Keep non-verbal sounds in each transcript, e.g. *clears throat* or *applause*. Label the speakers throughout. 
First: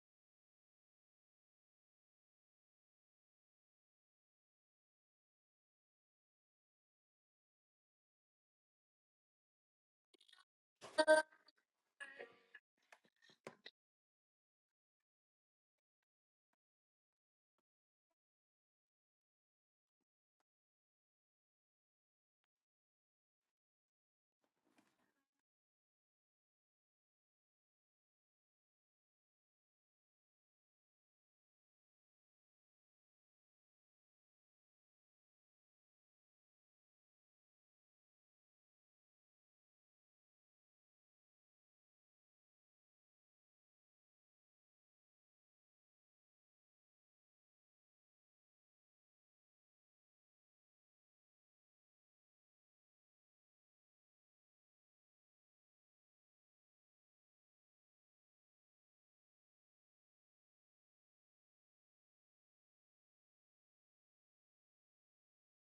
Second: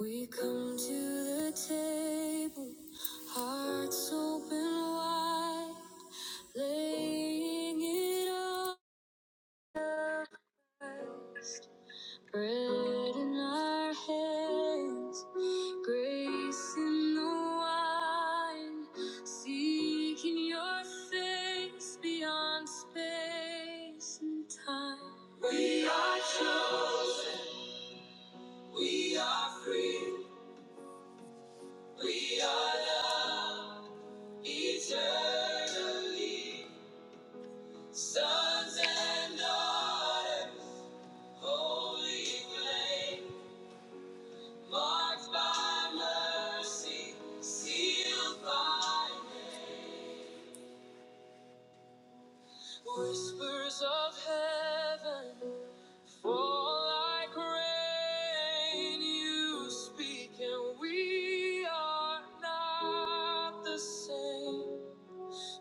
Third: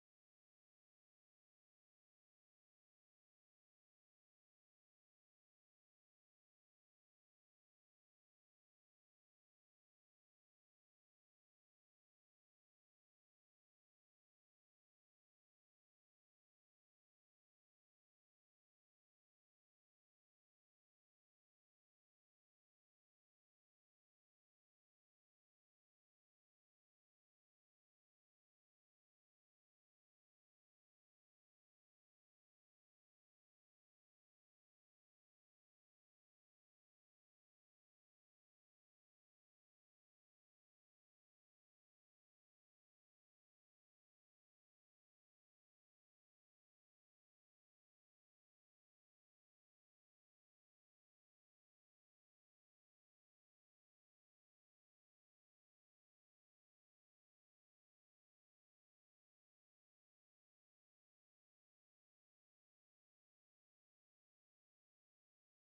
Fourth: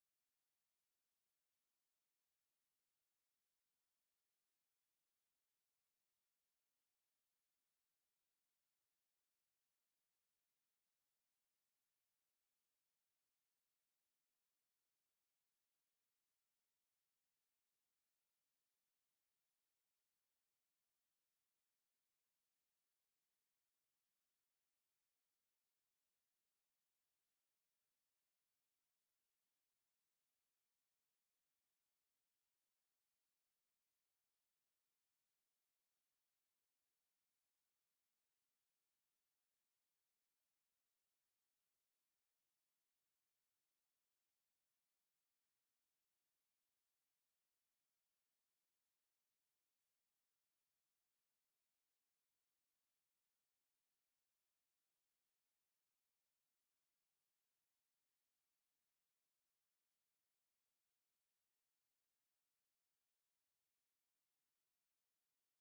Speaker 1: We come to the table, hearts open wide, laying it all. out. Bread in our hands, grace in the wine, seeking your face beyond space and time. We are free, we are loved. Eternally, sons and daughters, holy flame, marked by mercy, sealed by name. whispers of heaven, fall like rain. You speak, and we are not the same.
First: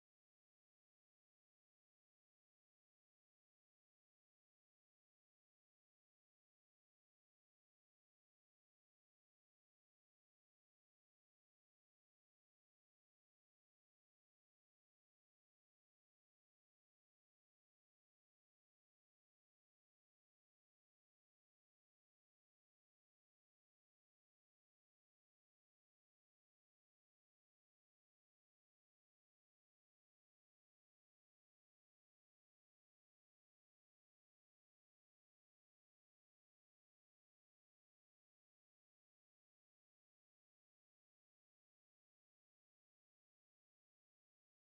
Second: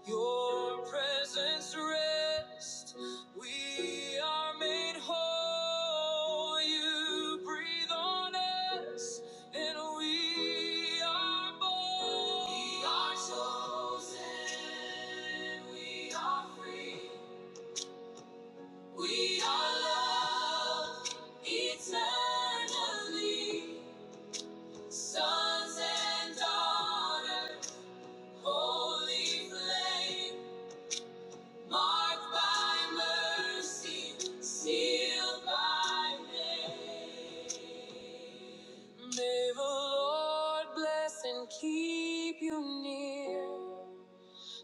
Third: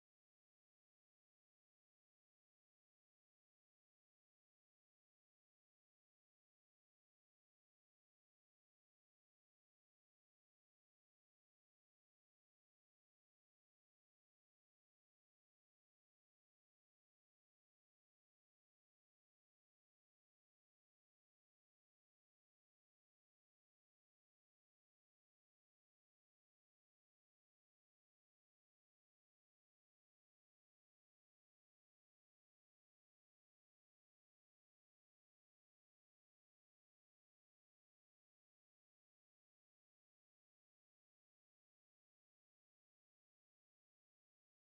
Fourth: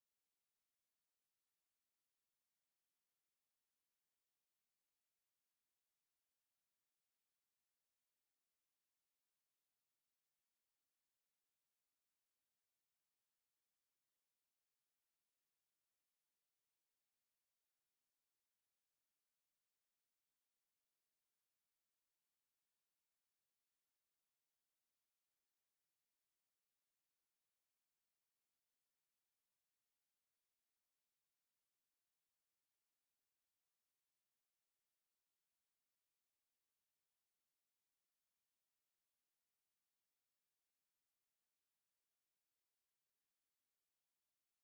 Speaker 1: Your presence rest. We are made whole. You breathe on us, and we are born. We are chosen. We are free. We are loved eternally. Sons and daughters, holy flame. Marked by mercy, sealed by name. May the Lord bless and keep you near.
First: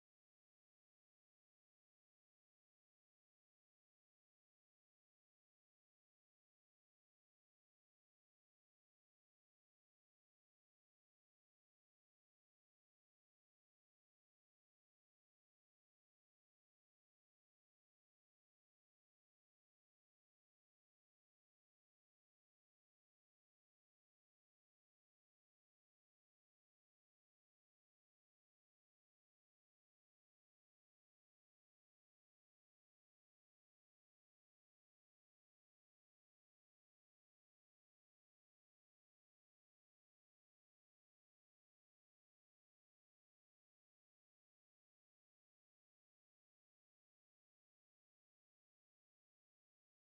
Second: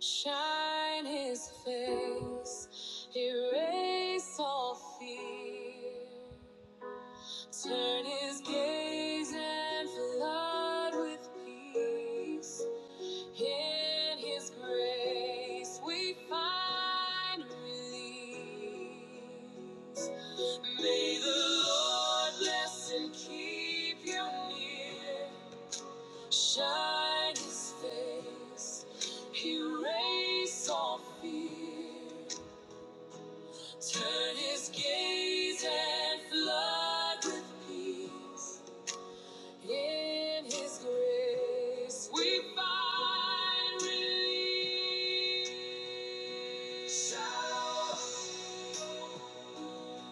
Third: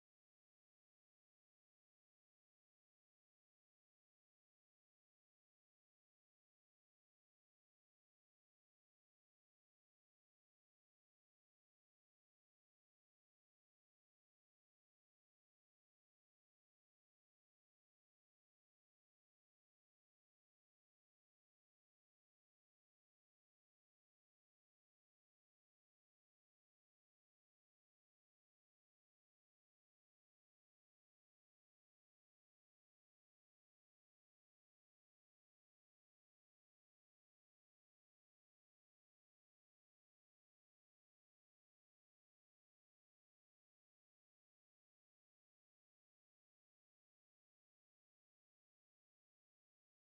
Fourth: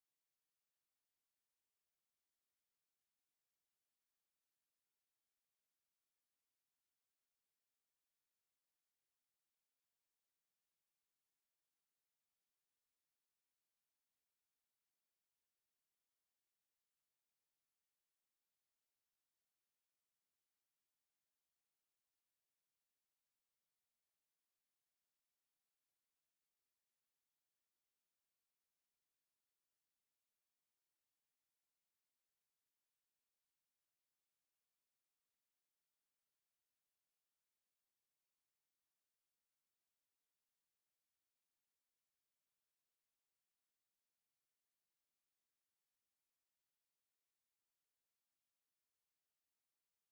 Speaker 1: Shine his face, erase all fear. Turn his gaze and flood with peace. In His grace we find release. May the Lord bless and keep you near. Shine His face, erase all fear. Turn His gaze and flood with peace. In His grace, we find relief. Shalom,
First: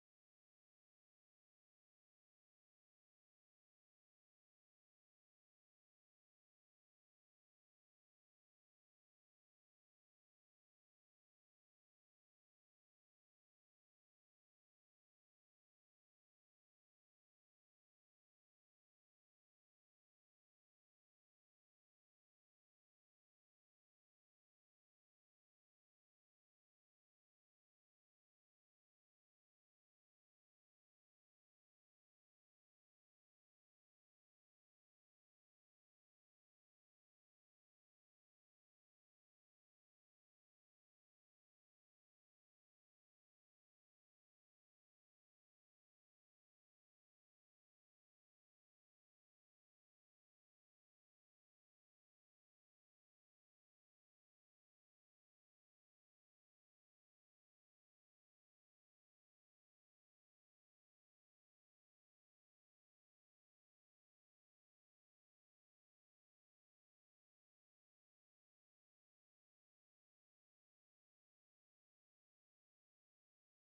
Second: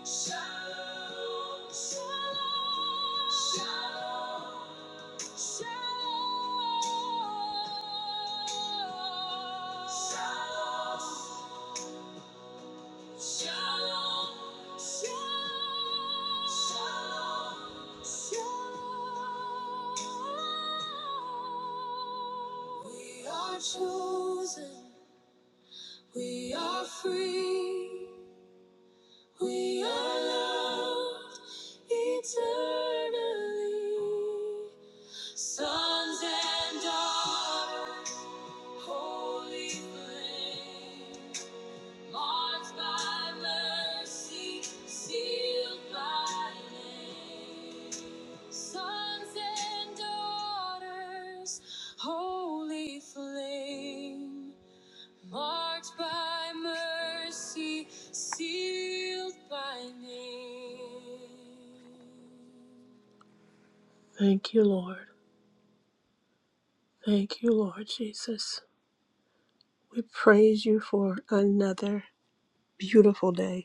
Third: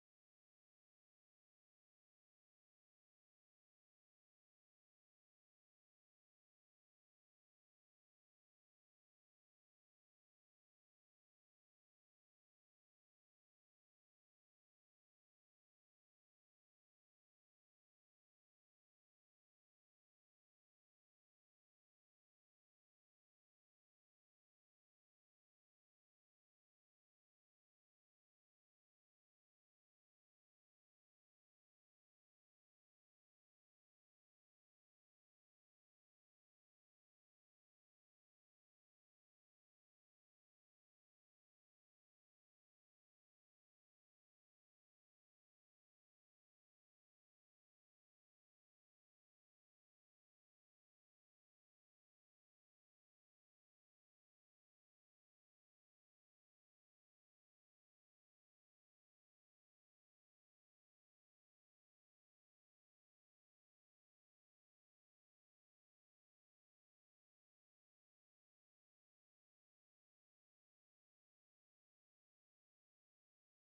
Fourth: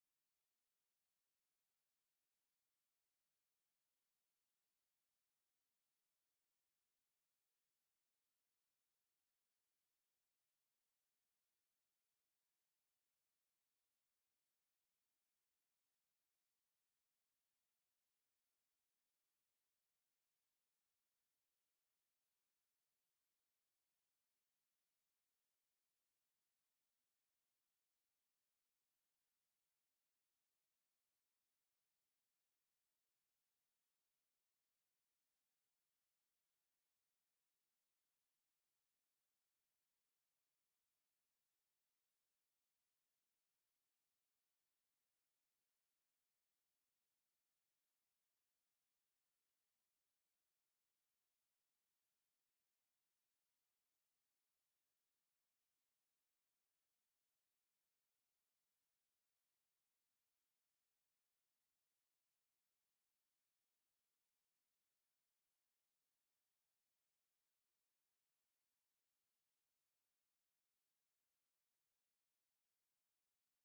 Speaker 1: shalom, shalom, shalom, shalom. Shalom. Shalom, shalom, shalom, shalom. We are chosen, we are free, we are loved eternally. Sons and daughters, holy flame. Marked by mercy, sealed by name. Sons and daughters, holy flame. Marked by mercy, sealed by name. Thank you, Lord. Thank you, Lord Jesus. We praise you for another beautiful day.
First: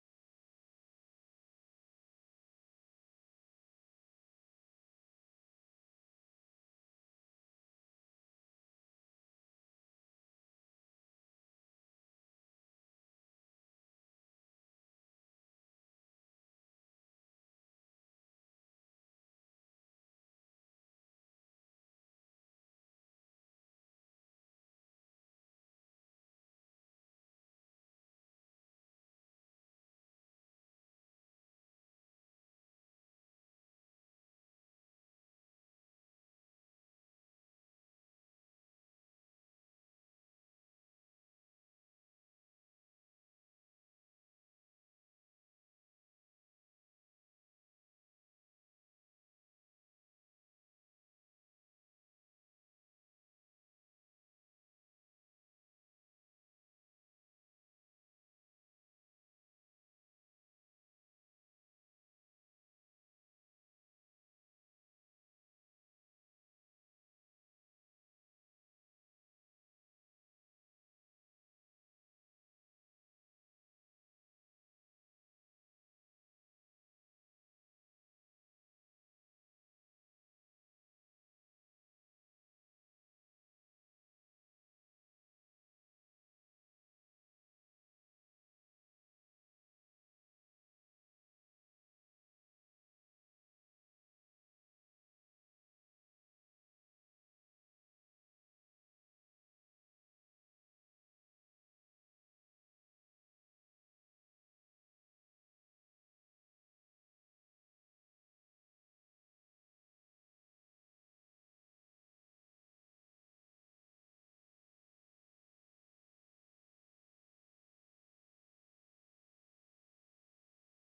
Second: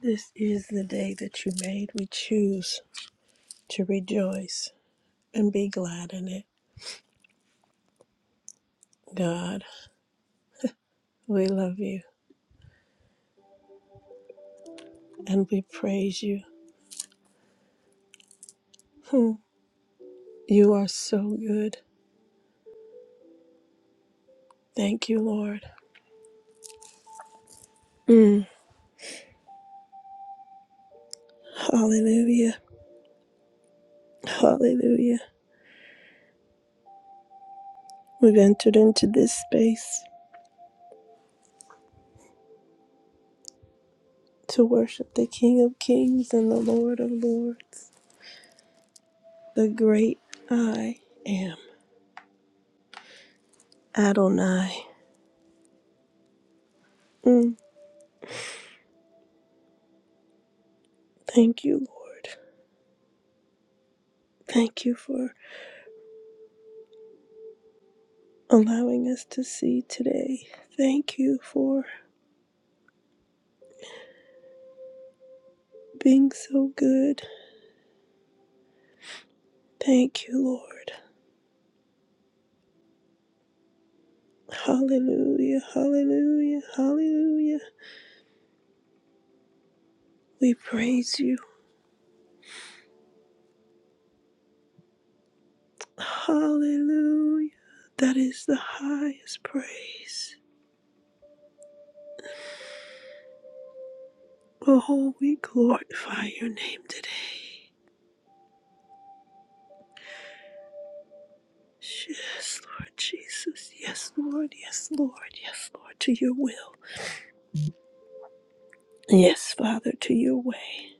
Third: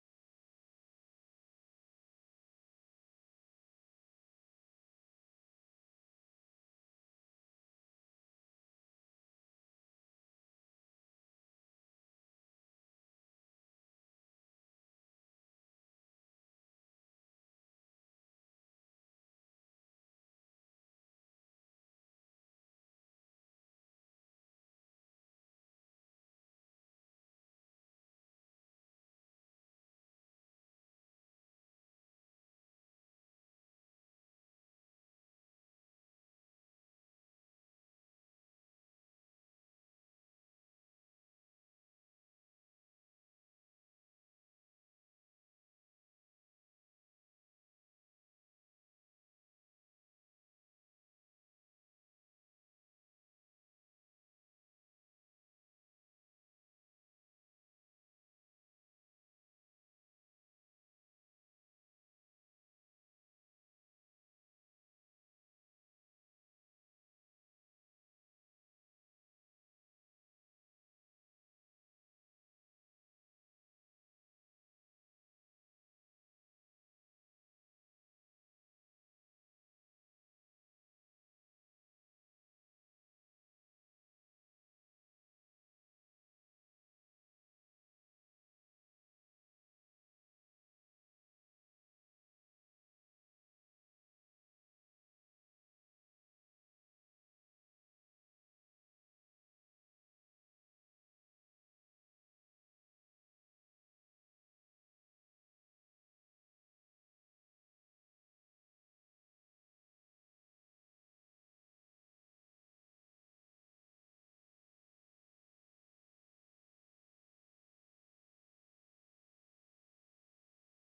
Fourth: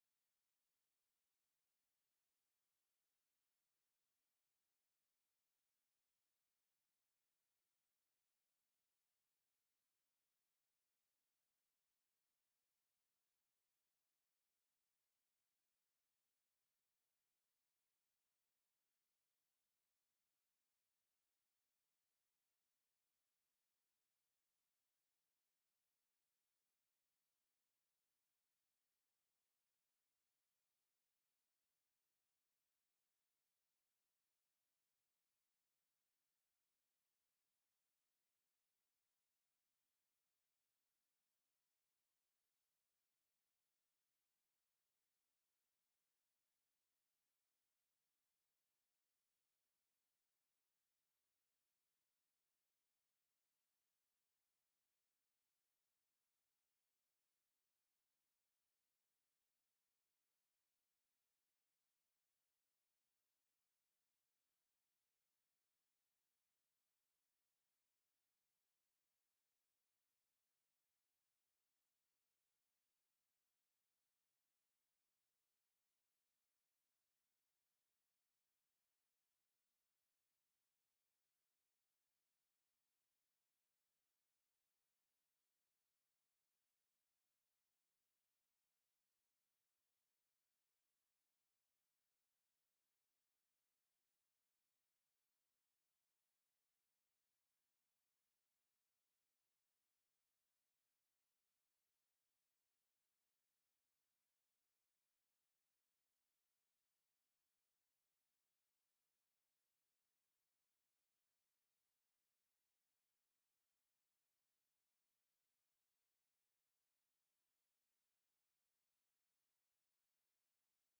Speaker 1: This is the day that you made. We choose to rejoice and be glad in it. God, we love you and we praise you. Hmm. You are so good. Thank you, Lord. Mm. Hallelujah. Hallelujah. We've entered into this space to worship the King of Kings and the Lord of Lords, the great I am, Adonai. Mm. Thank you, Lord. Thank you for allowing us to see today. Thank you for being so good. Thank you, Lord. Hallelujah, hallelujah, hallelujah. We praise you. Hallelujah. That is the highest praise. Oh, we glorify your name today. Yes, Lord Jesus. Yes, Lord. Yes, Lord. Yes, Lord. To your will. Yes, Father, to your way.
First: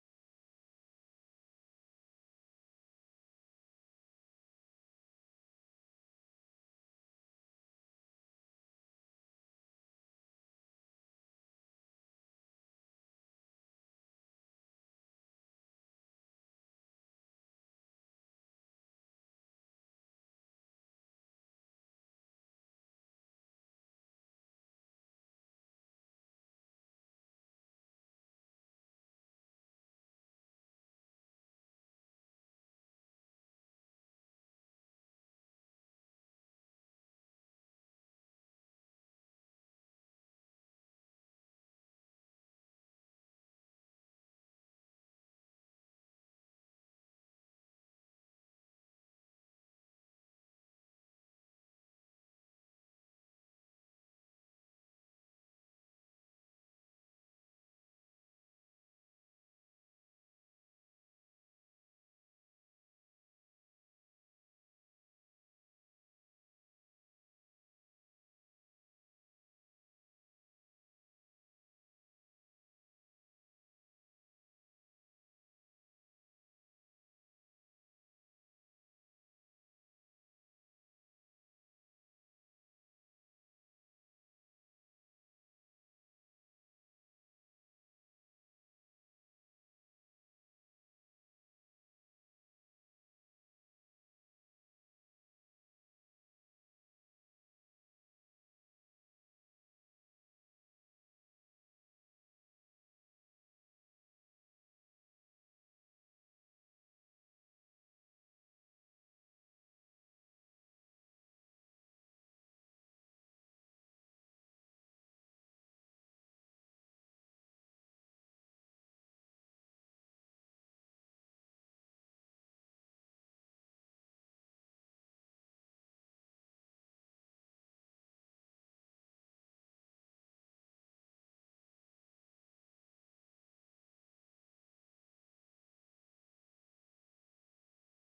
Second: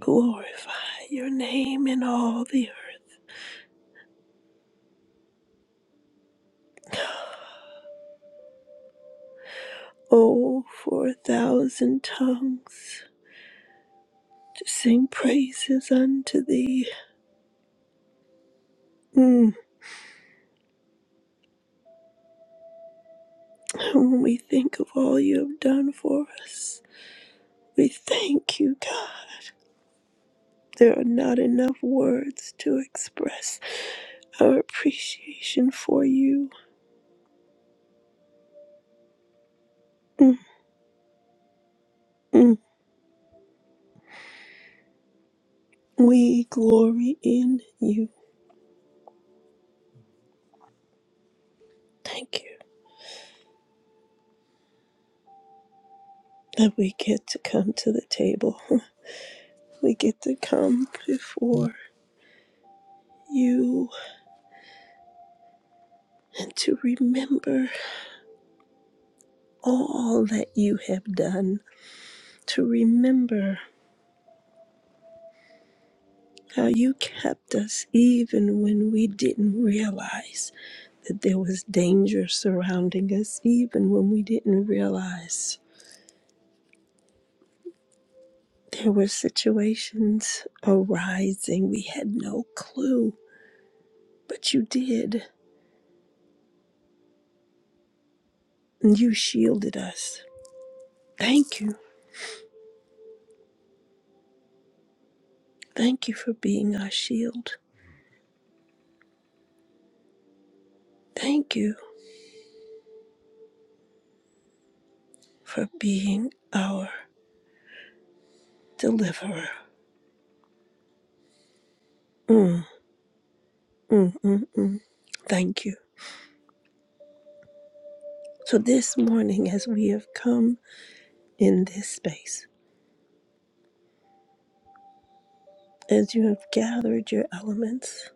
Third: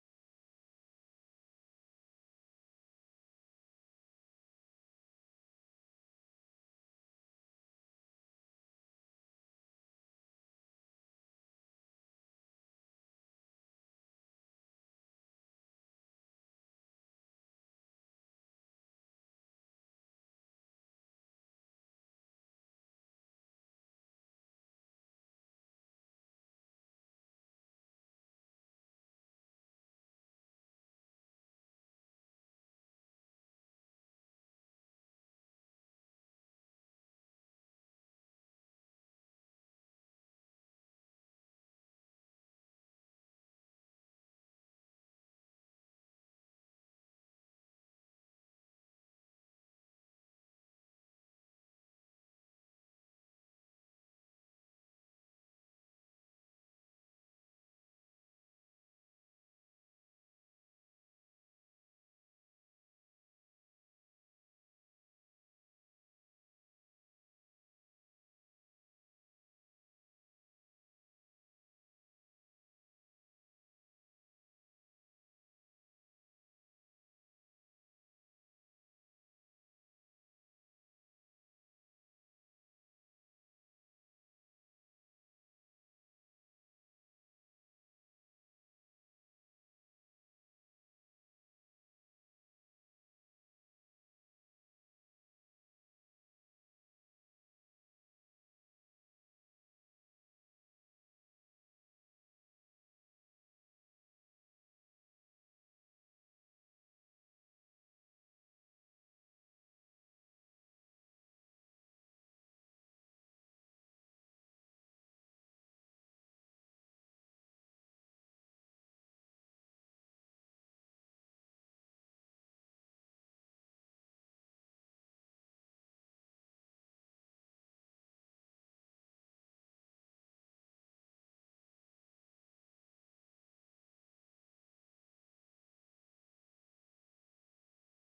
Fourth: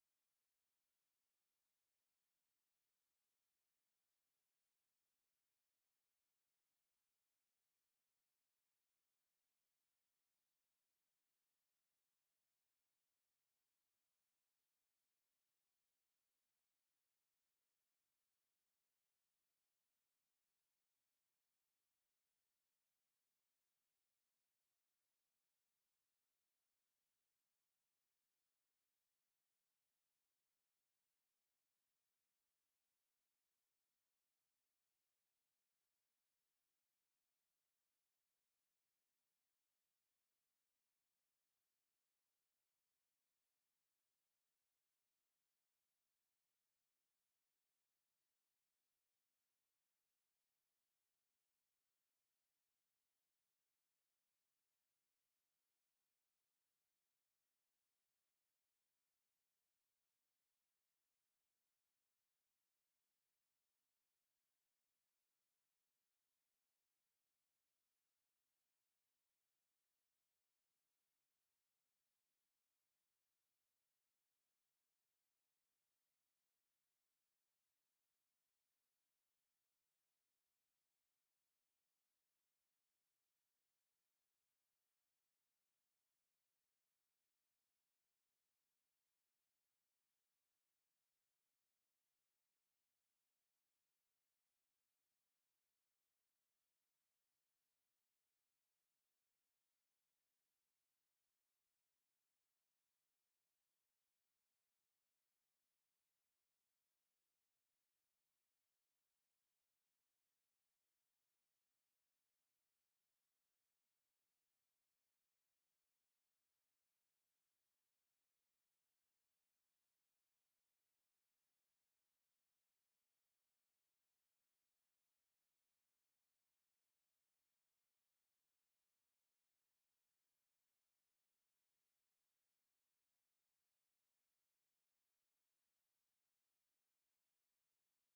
Speaker 1: Glorify your name in all the earth. O for a thousand tongues to sing praises unto thee. Mm. And When we think of all you have done for us, we thank you, God. There are not enough words to express our appreciation for you. Mm, mm. We glory in you. Thank you that we get to come to the table. *laughs* We get to come before you and to remember all that you have done, to remember how you kept us even when we didn't realize that there was danger surrounding us, even when we didn't realize there were situations arising we had no clue, but you did, and you shielded us. Thank you. Thank you for being our shield. Thank you for being our deliverer. Mm, mm, mm, mm. Thank you. So, this morning, as we have come in this space, as you have gathered your elements,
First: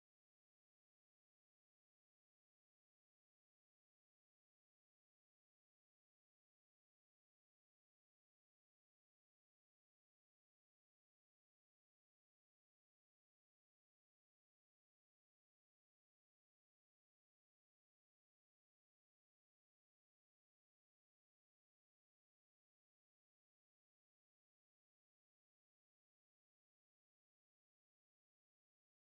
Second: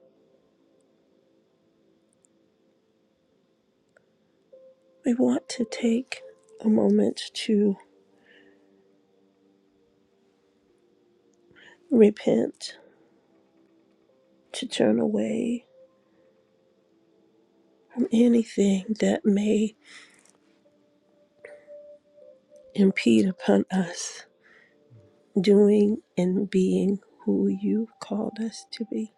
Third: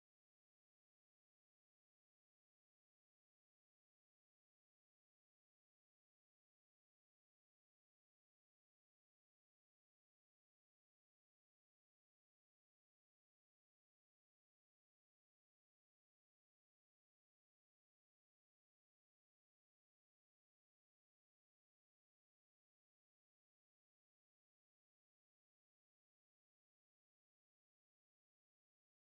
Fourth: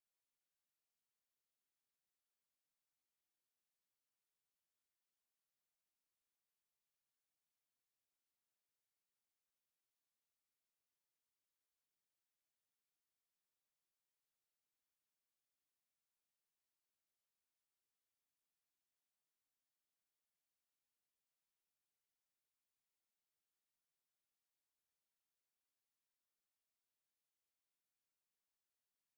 Speaker 1: we want to take a moment to repent, to turn away from anything that may impede upon us doing and being who you called us to be.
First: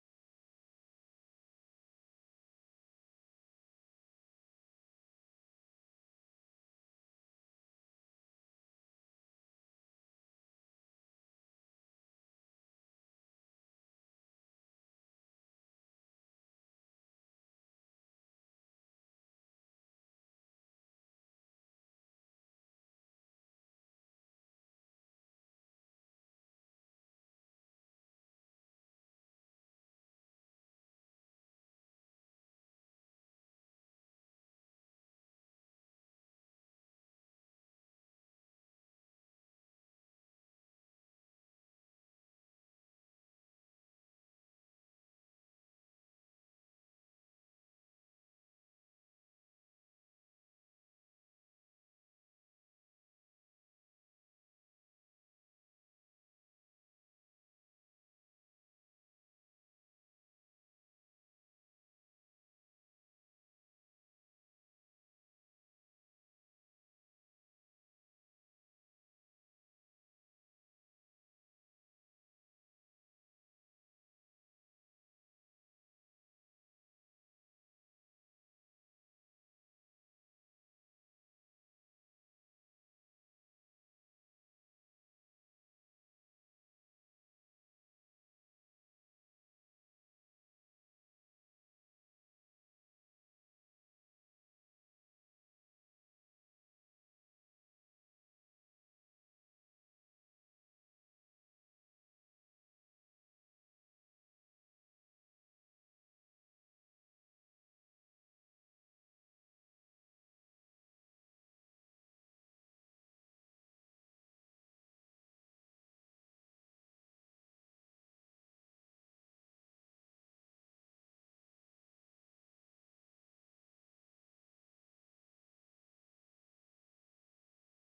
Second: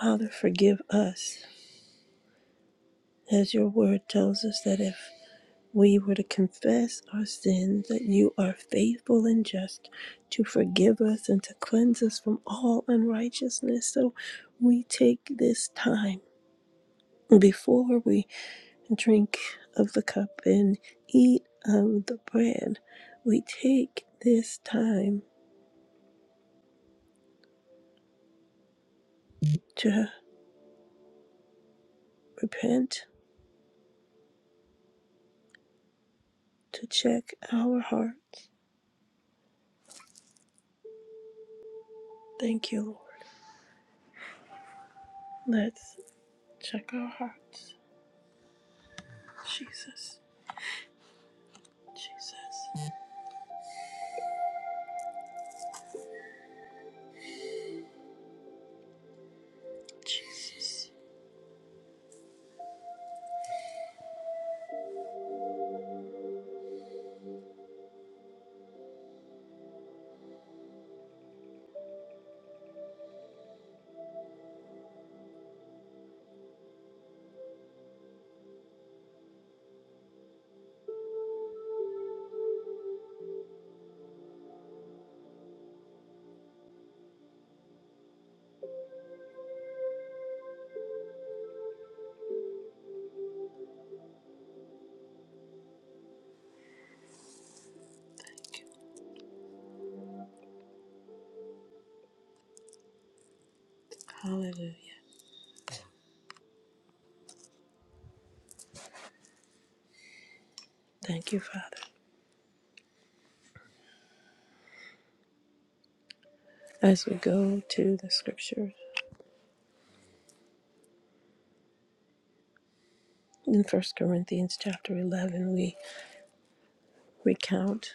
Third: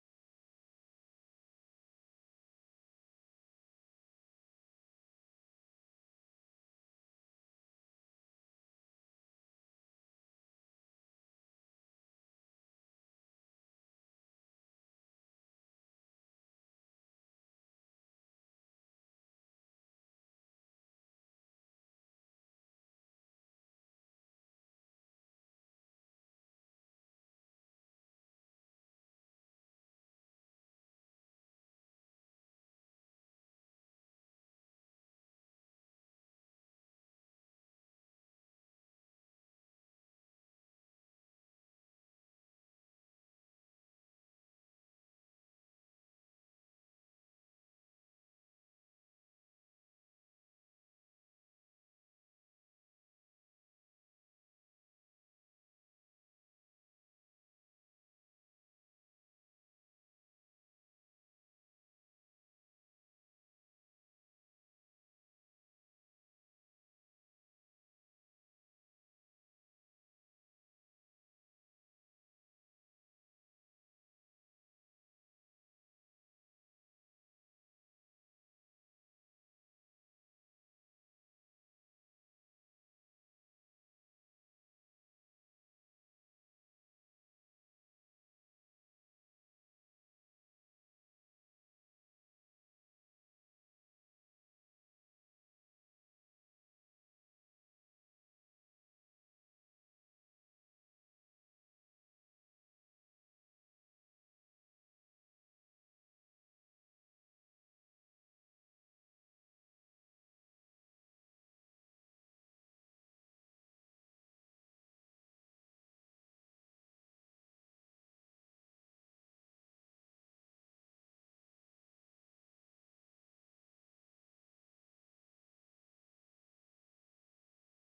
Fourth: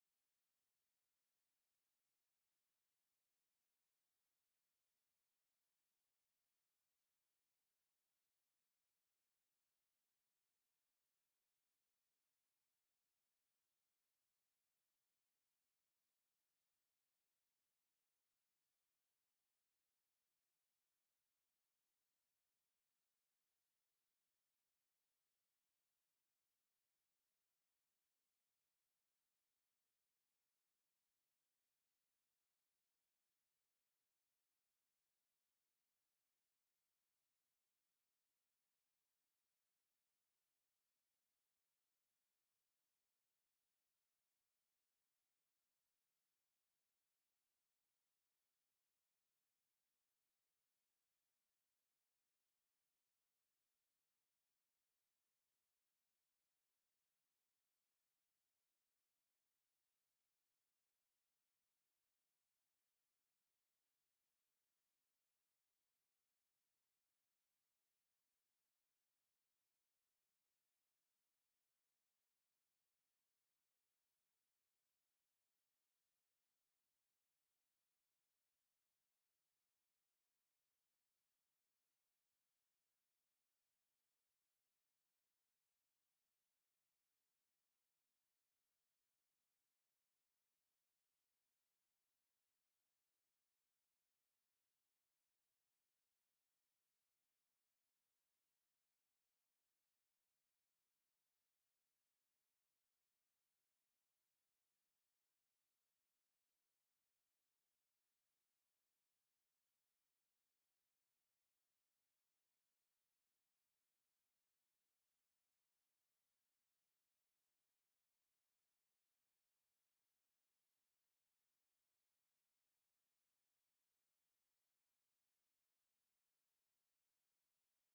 Speaker 1: Father, forgive us, as your word tells us that if we were to confess our sins, that you are faithful and just to forgive us and to cleanse us from all unrighteousness. So we take this time before we drink of the cup and eat of the bread. We take this time to repent, to check our hearts. Thank you, Lord. Let's check our hearts. Jesus, Jesus, Jesus. Hallelujah. Thank you, Father. As we go to the scripture in First Corinthians chapter 11, we recount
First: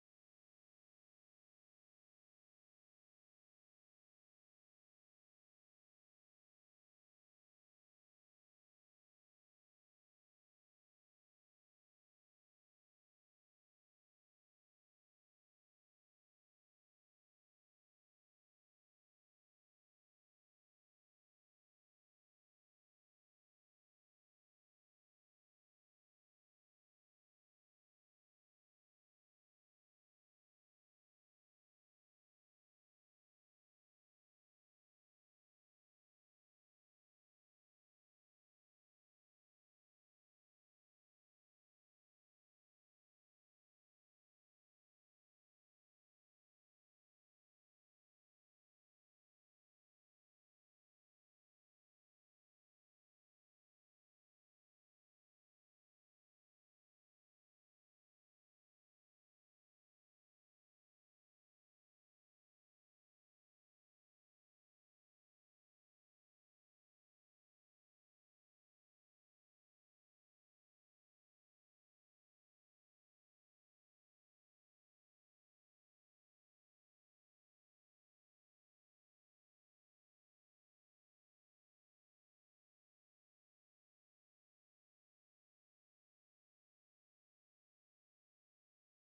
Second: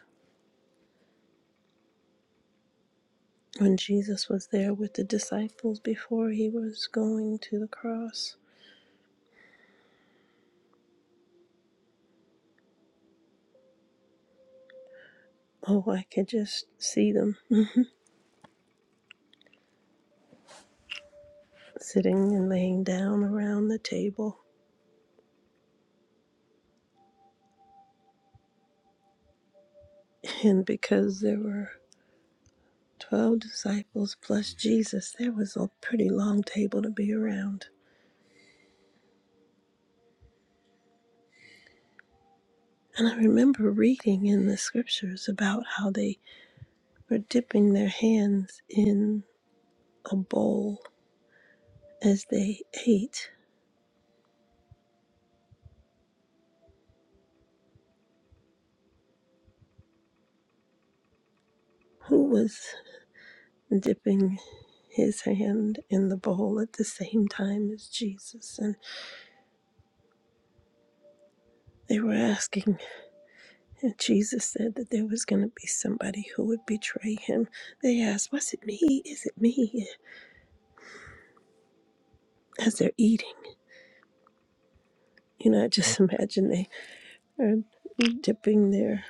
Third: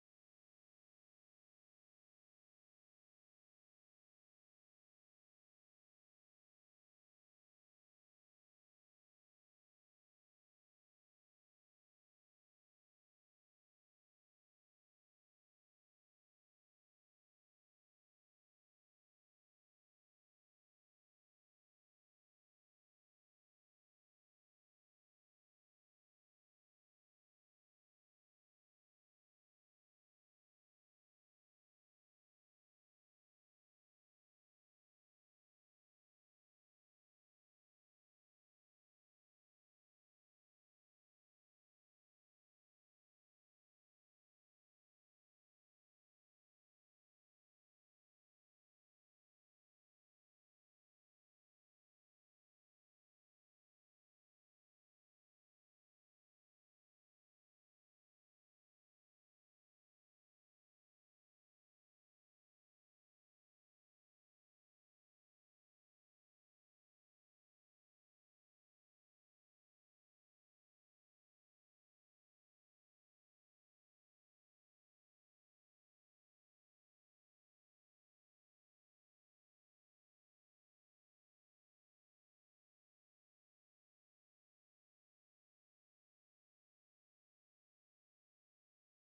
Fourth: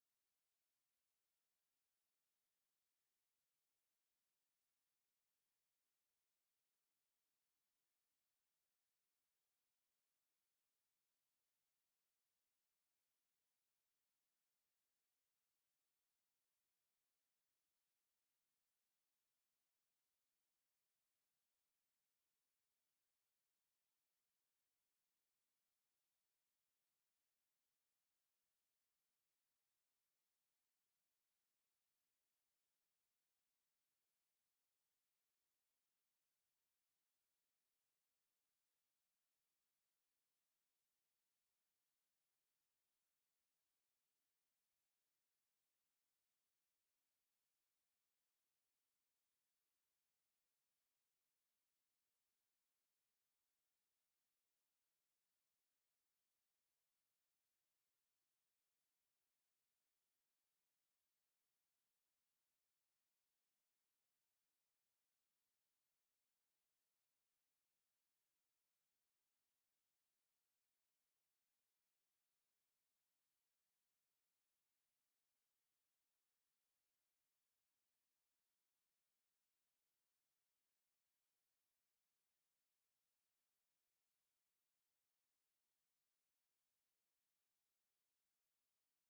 Speaker 1: when Jesus was there with the disciples before he was going to the cross. Oh, I could just see them sitting and laying down around the table. And because there were 12 disciples plus Jesus, there was a pretty long table to be around. And I remember reading in the scriptures about how they were dipping their hands in a bowl as they ate. Who was dipping his hand in the bowl at the same time as Jesus? And they were asking, and Jesus said that there was going to be somebody who would betray him. They asked, Was it me? Is it me? As they're eating. You know, I just imagine they are dipping their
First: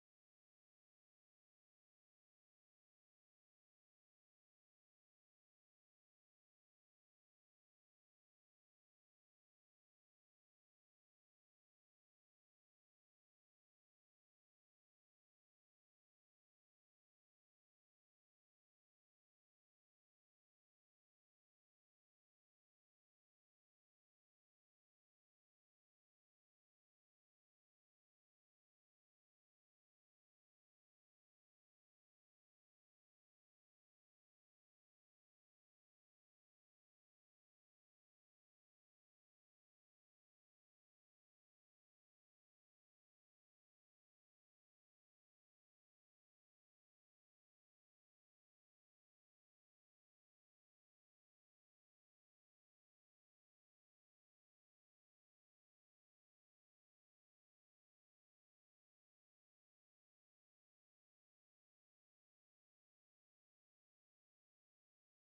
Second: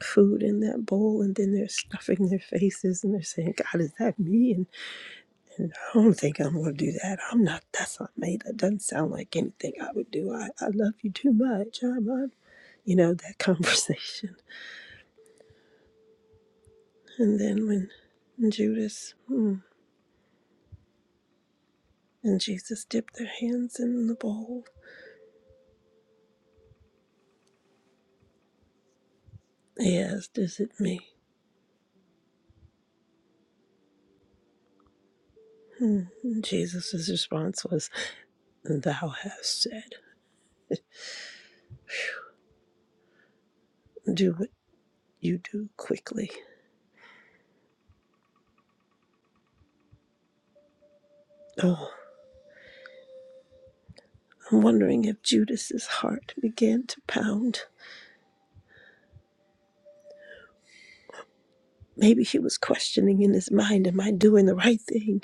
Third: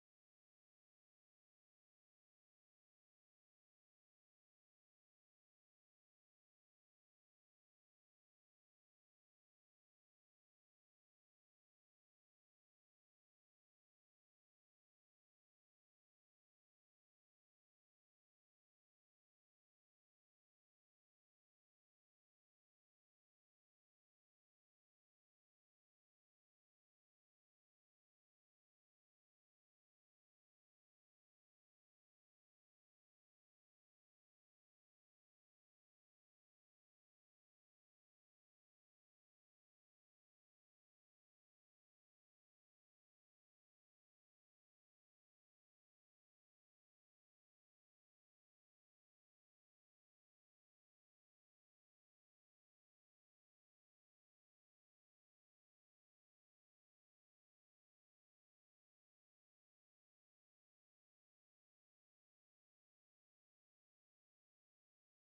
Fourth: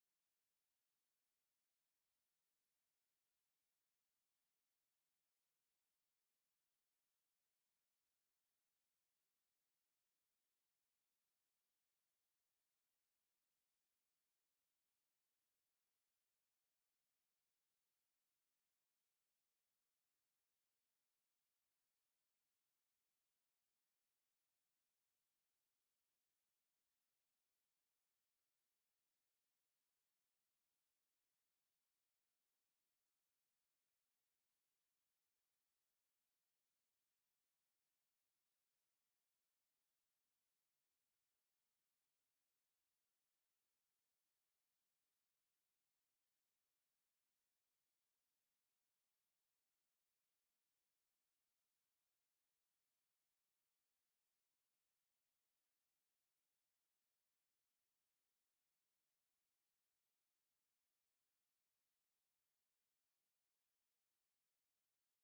Speaker 1: food in that bowl and then they're stuffing their faces and they're saying, God, is that me? And I don't think I'm gonna do that. I'm not. That's not me. That doesn't sound like anything I would do. I, I love you too much. I'm, I'm, you know, that *laughs* conversation. And then when Judas hmm, and Jesus dipped their hands in the bowl, he asked, "Is it me?" Hmm. Jesus' response was, "Thou hast said, do what you do quickly." Oh, I'm wondering if Judas's heart began to pound. Maybe he was questioning in his mind, "Am I doing the right thing?"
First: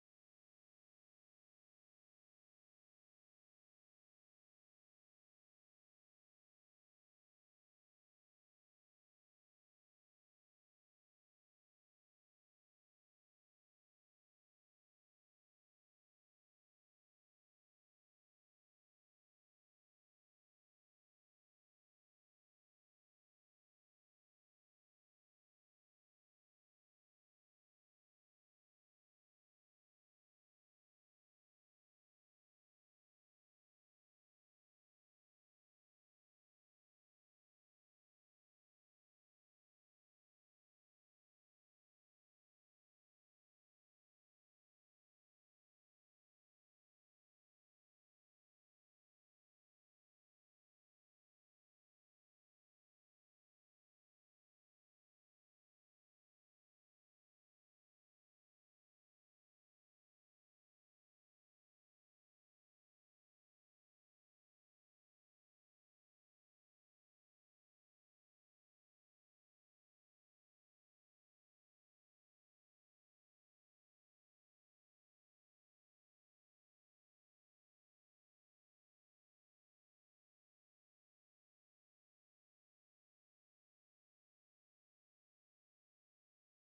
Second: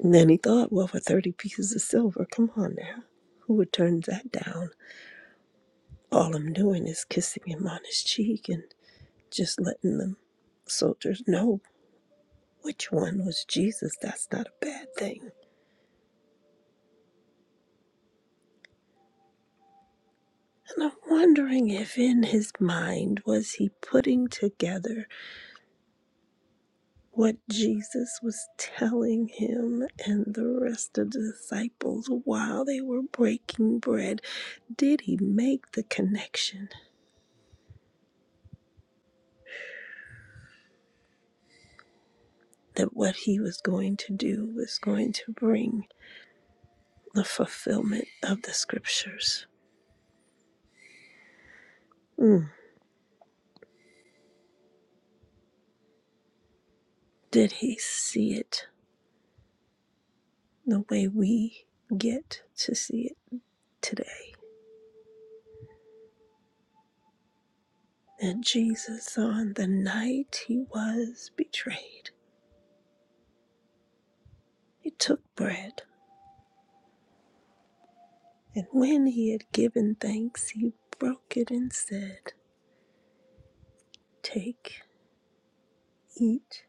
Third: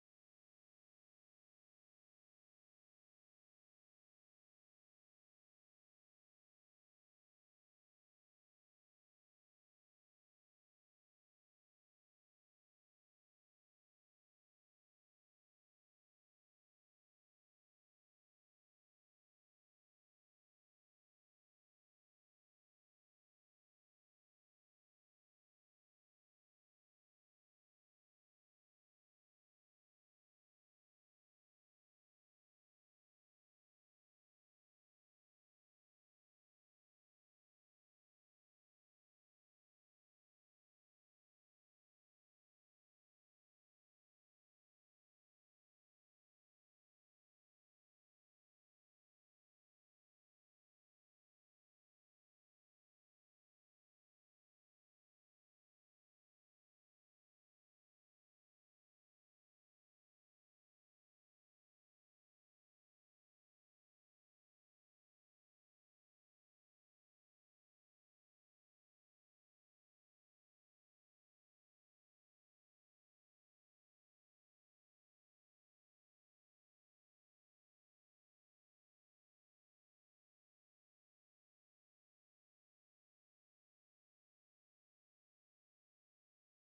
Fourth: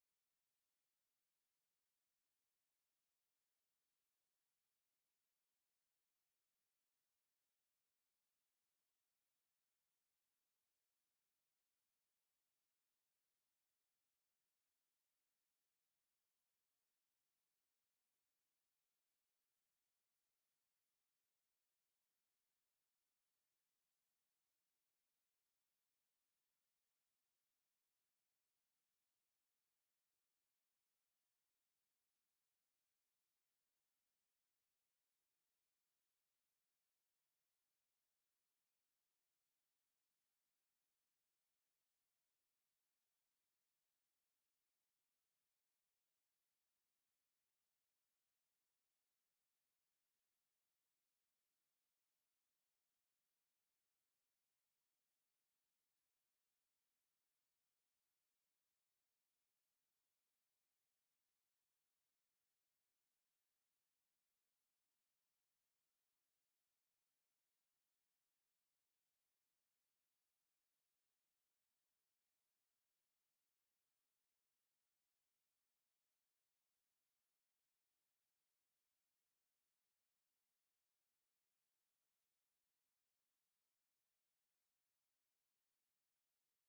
Speaker 1: And then he thought, well, for 30 pieces of silver, come on now. Who would turn that down? All I'm doing is kissing him on his cheek and just letting them soldiers know which one was Jesus. That's not a bad thing. And I'm wondering if in his mind was he putting together what Jesus was telling him and the rest of the disciples while they were breaking bread. Did he make the connection? that what he was going to do was going to bring the fulfillment of the scriptures. Mm. Did he see it the way we get to see it today? And Jesus, on the night he was betrayed, he took bread, and when he had given thanks, he broke it and said, Take, eat.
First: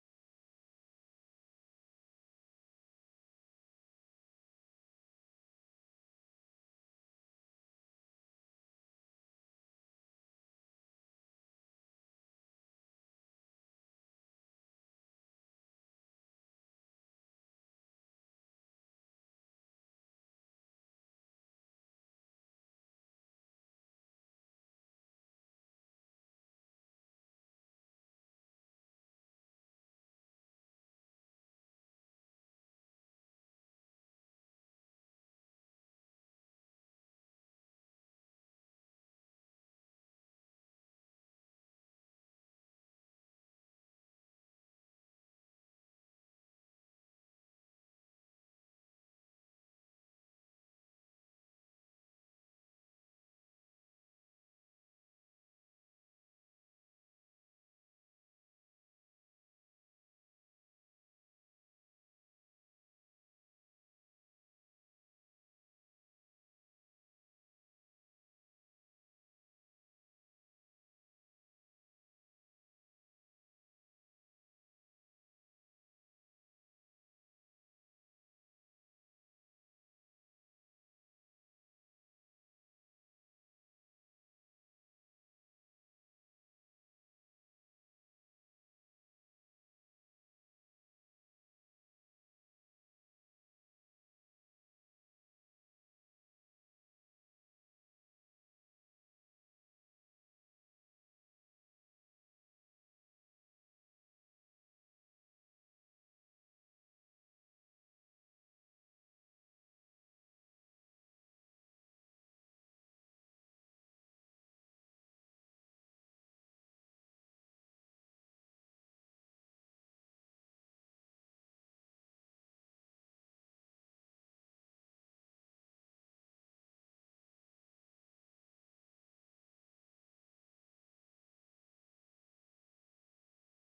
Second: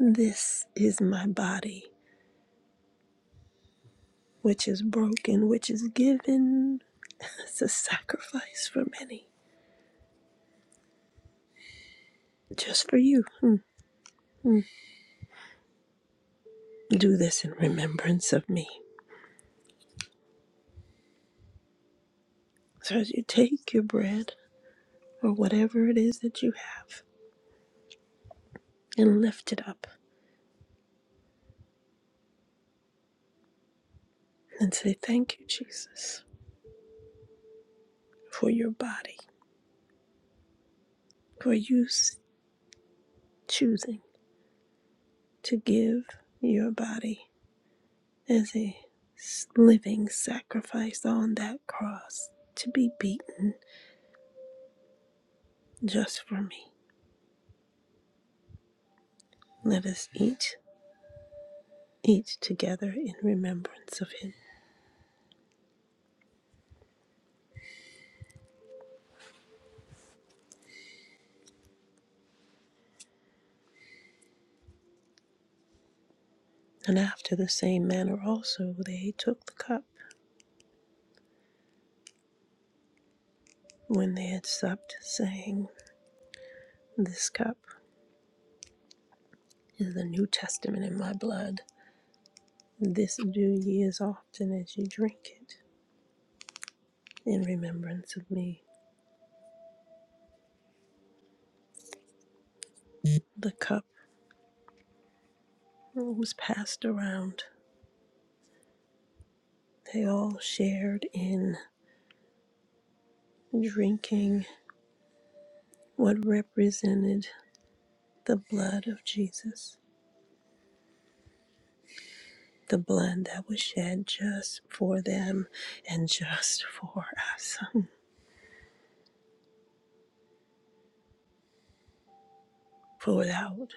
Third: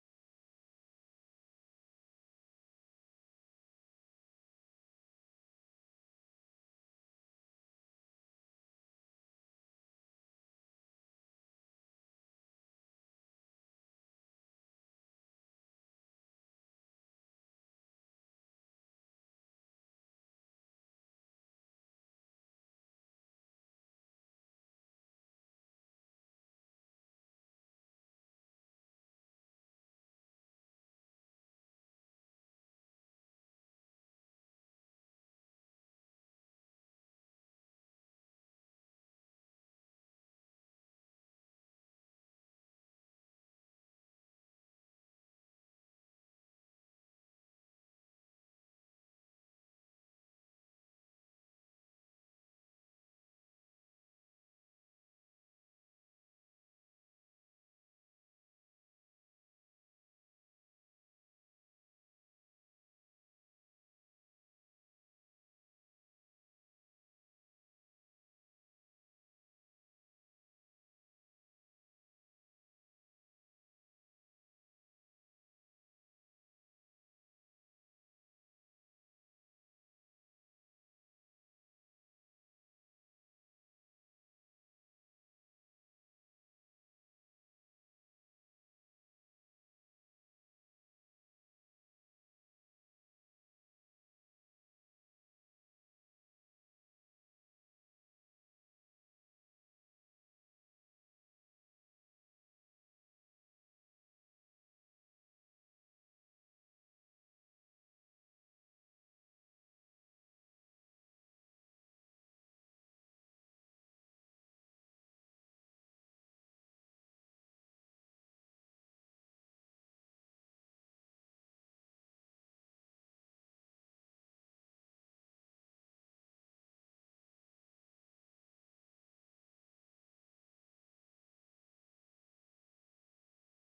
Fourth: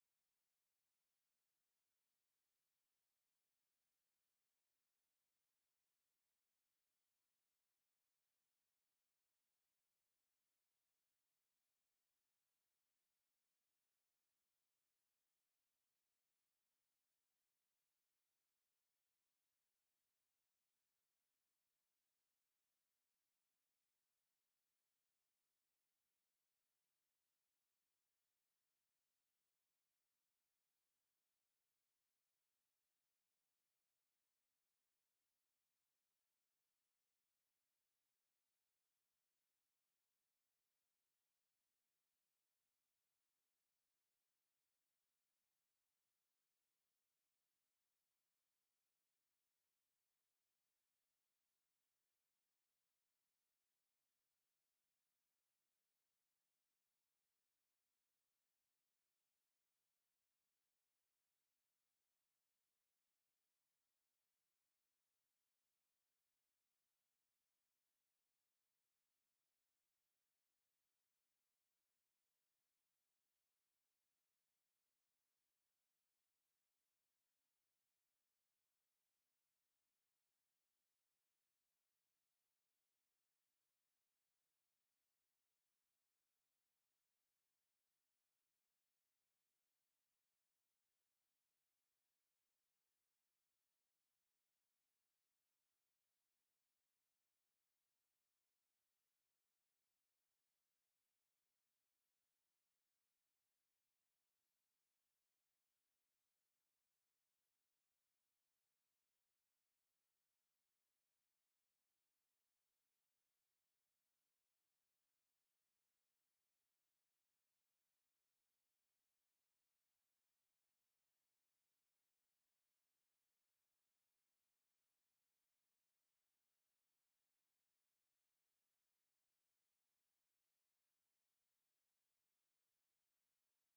Speaker 1: This is my body, which is broken, which is given as a sacrifice for many. just for you. Hmm, hmm. Do this in remembrance of me. So as you take your bread or whatever it is that you have and lift it up and say, Thank you, Jesus, for your body, for you s- choosing to give your body as a s- living sacrifice on that cross to be beaten just for me. Let us eat, eat together in remembrance of him. And after the same manner also they took the cup when they had supped, saying, This cup is the New Testament in my blood. This do ye as often as ye drink it in remembrance of me. The cup was passed around. They all shared in drinking what represented the blood of Jesus, the blood that was shed just for them and just for us, *laughs* poured out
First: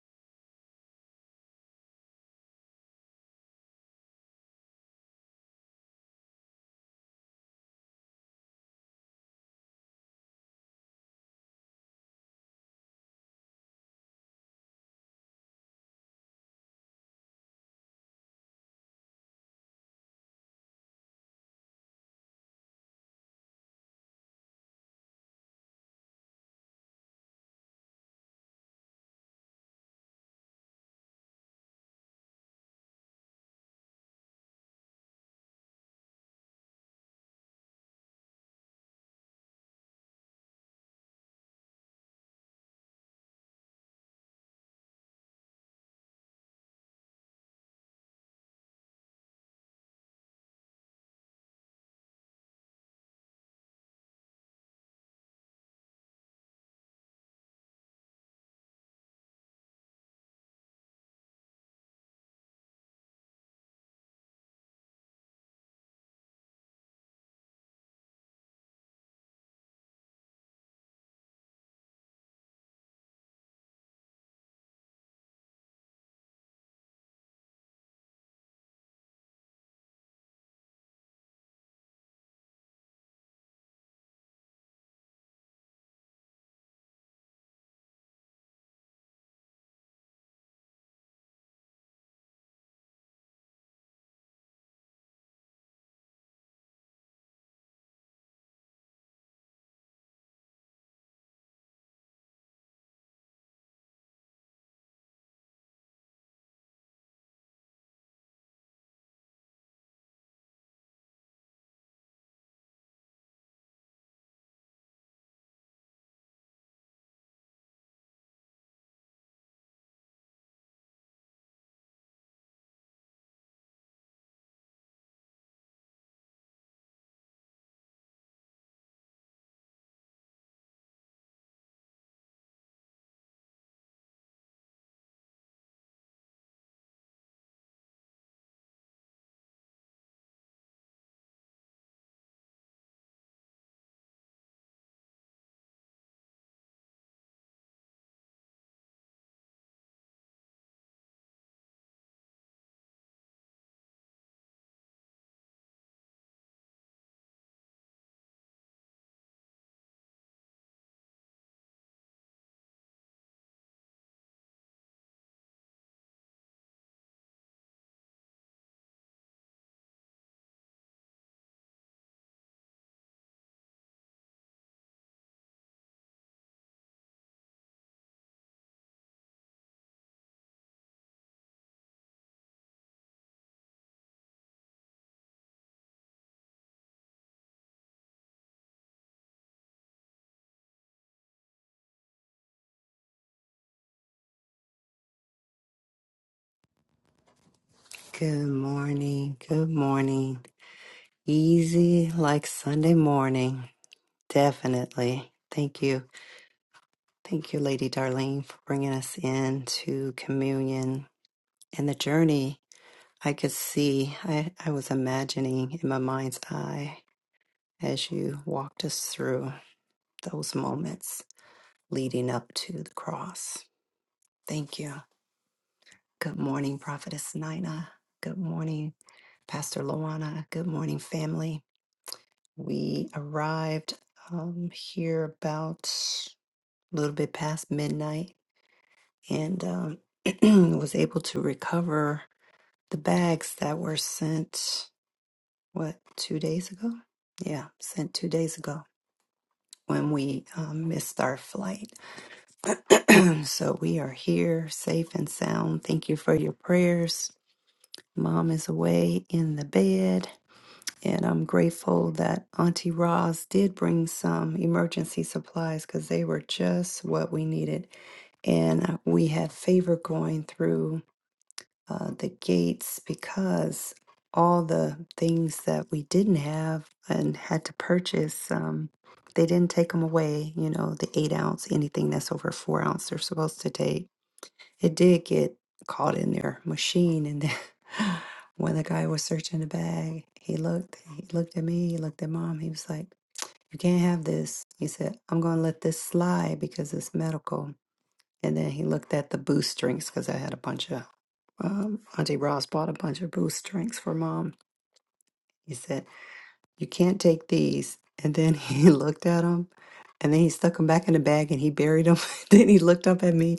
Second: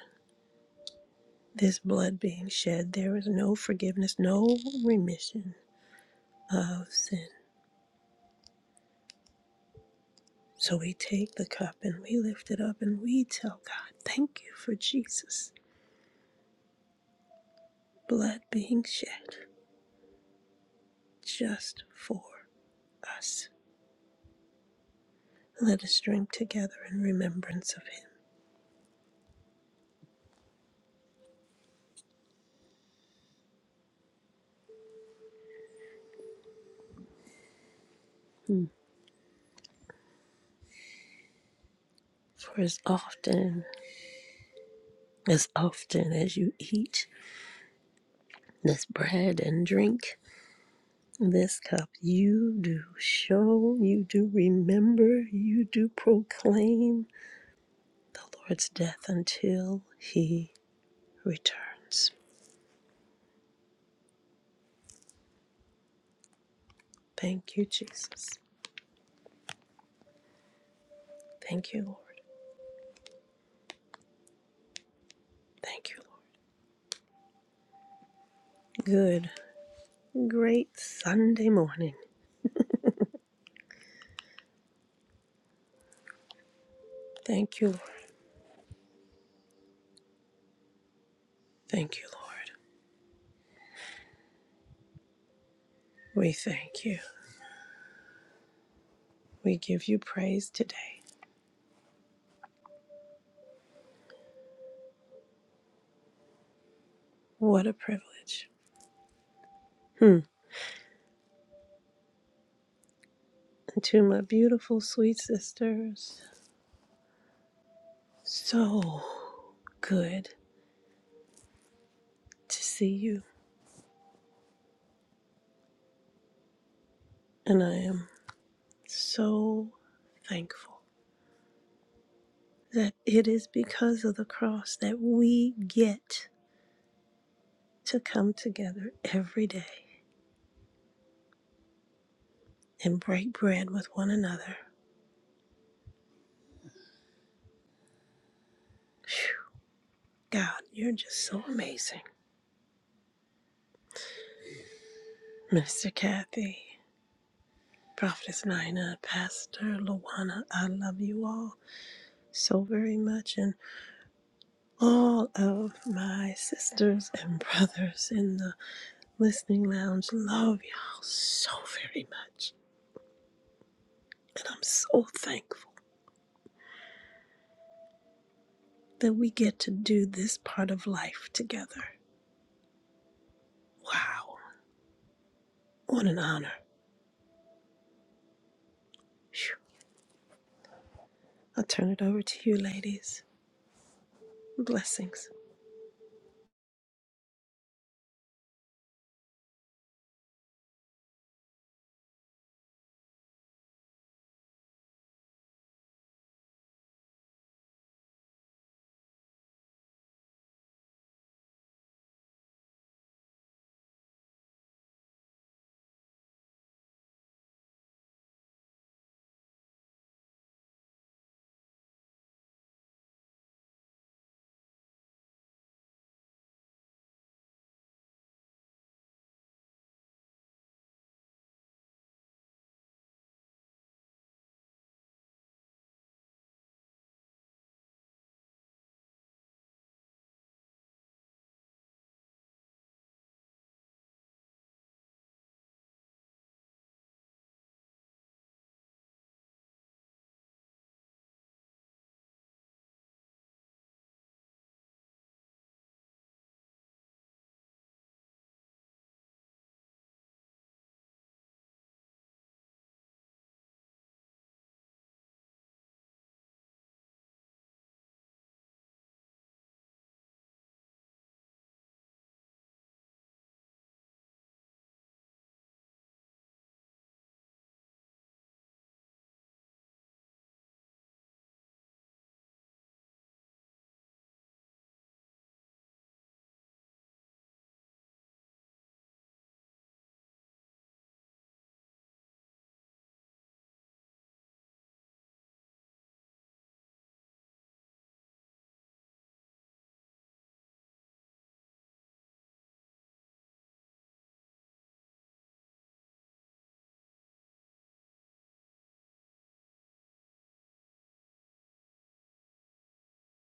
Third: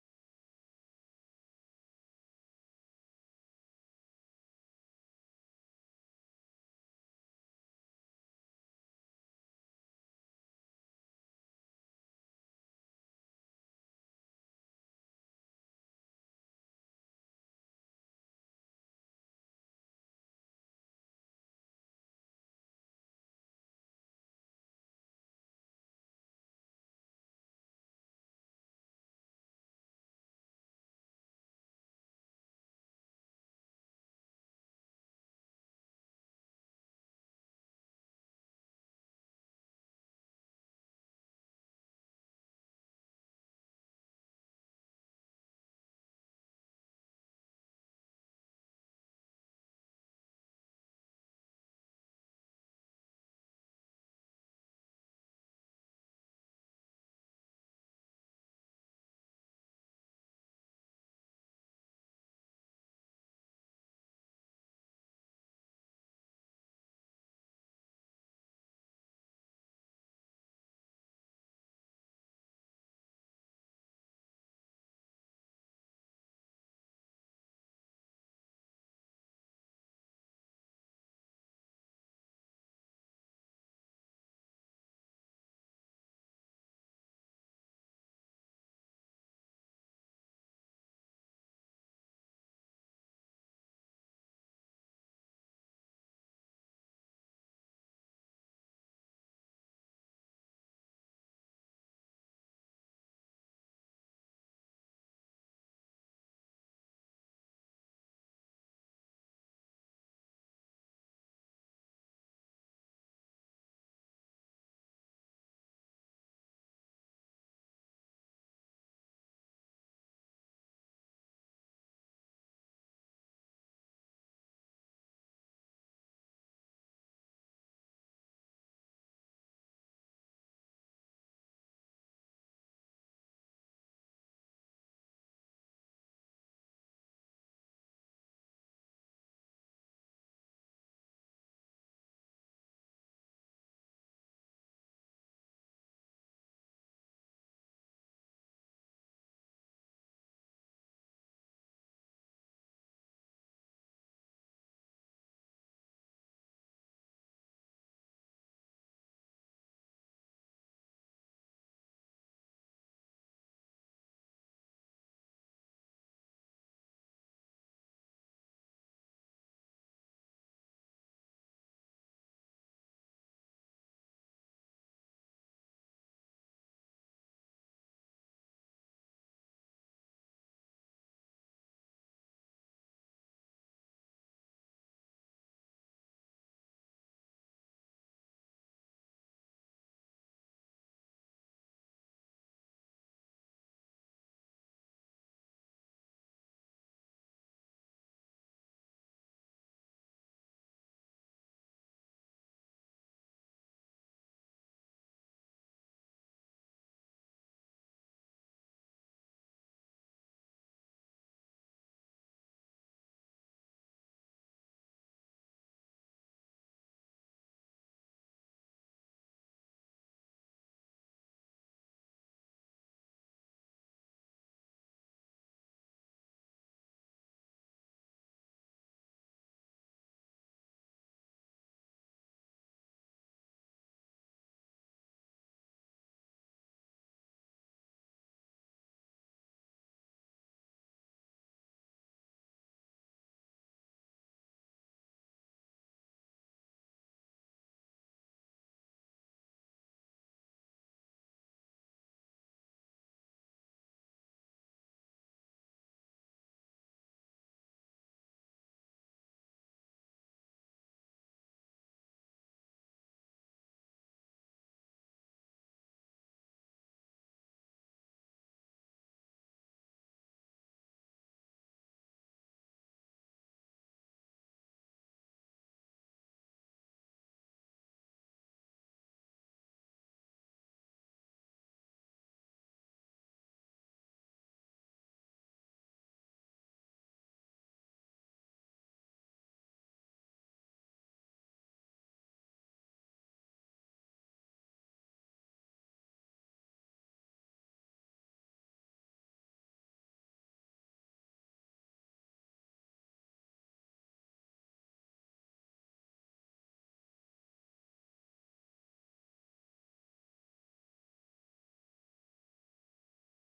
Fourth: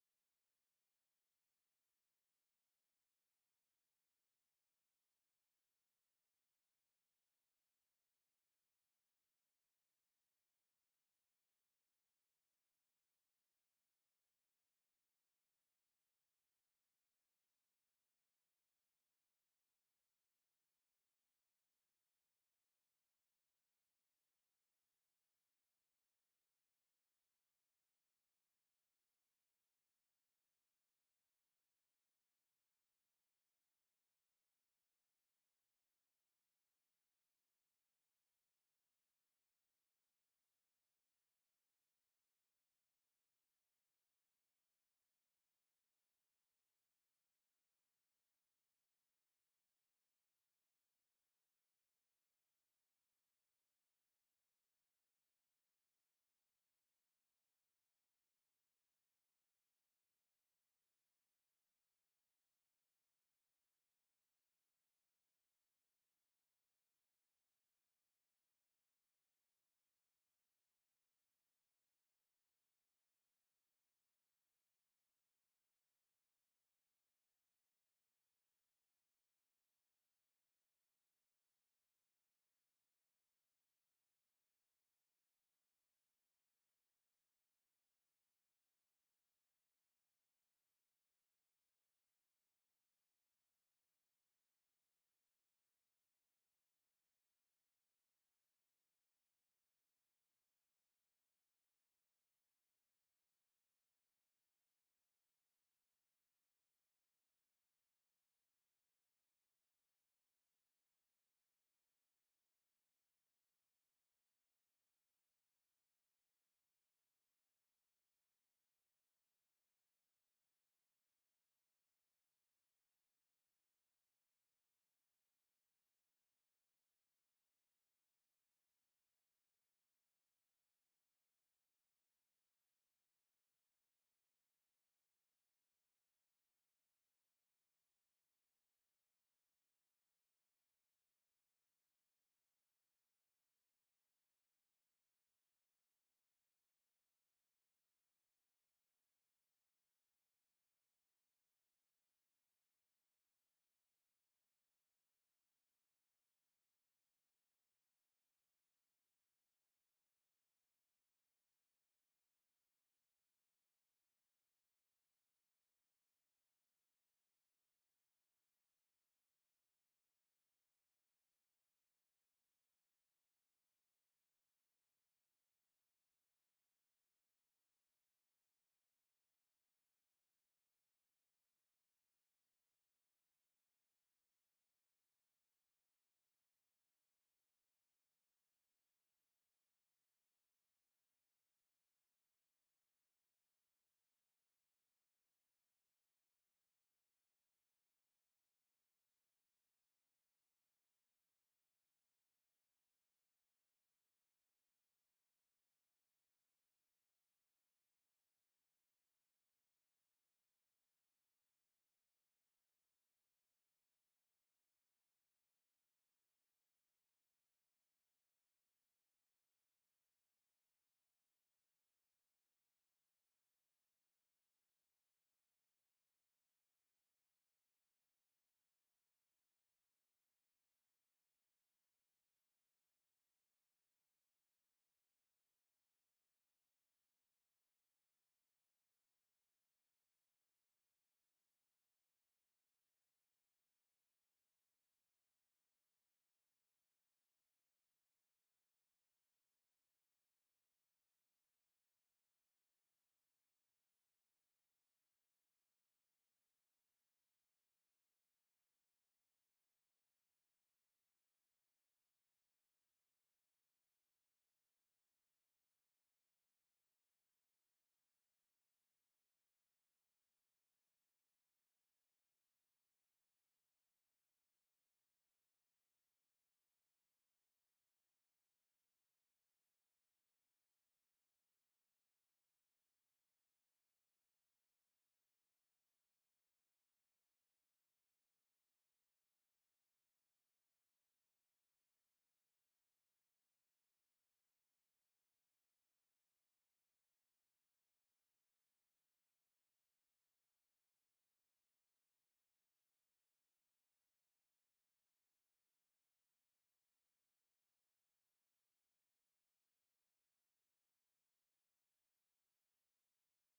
Speaker 1: this blood being shed, there is no forgiveness, no remission of sin. So we take the cup and we lift it up and we tell God, thank you for Jesus' blood being shed just for us. Let us drink together in remembrance of him. For as often, as often as you eat this bread and drink this cup, you do show, you do remember, you do proclaim the Lord's death until he returns. Thank you, Jesus. Thank you, Lord. Thank you, Lord. Good, great Sunday morning. Thank you, Lord. Thank you, Lord. We thank you. We give you praise today. What a privilege. Hmm. And to my beautiful, sweet sisters, so good to see you. And I am so thankful that it is because of the cross that we get to come together every day and break bread with one another. Phew, God, you're just so amazing. Minister Kathy, Prophetess Nina, Pastor Luana, I love you all so very much, and all of my sisters and brothers in the listening lounge love y'all so very much. And I'm so thankful. that we get to do this part of life together. Wow. What an honor. Phew. I'll turn it over to you, ladies. Blessings.
Speaker 2: Good morning. Good morning. Easy like Sunday morning. Definitely. Thank you. Thank you, Lady Darlene, for bringing us in to communion and the journey. I could see, I, I was imagining in my mind's eye as you walked us through those moments leading up to the cross. Thank you. Good morning, Prophetess Nina. Good morning, Pastor Luana. Good morning, family. We arrived um, here about a little bit past midnight and um, *clears throat* was able to recover the bags that were sent, what, two days ago? Yeah, sent two days ago when we um, missed our flight. *clears throat* so we are here safe and sound. Thank you for your prayers. Mom is away in the bed And I'm grateful that Auntie Roz did bring some emergency supplies because they were just what we needed. And uh, we had favor going through uh, the gates because all the things that we didn't have and had to purchase, um, they didn't take them away. You know, the eight ounce, anything that's over four ounce, they're supposed to take. It did get caught in their machine, and then *laughs* when the guy was searching the bag, he looked. He looked at me. He looked at mom. He was like, "You can't have this." He said, "I'm going to let this slide because it's medical." And then he looked at the boost drinks because I had a bunch of um, Auntie Ross bought a bunch of boost drinks for mom. He said. You can't take these. And then *laughs* he looked at them and then he stuck them back in the bag and he buried them. *laughs* then he looked up at me.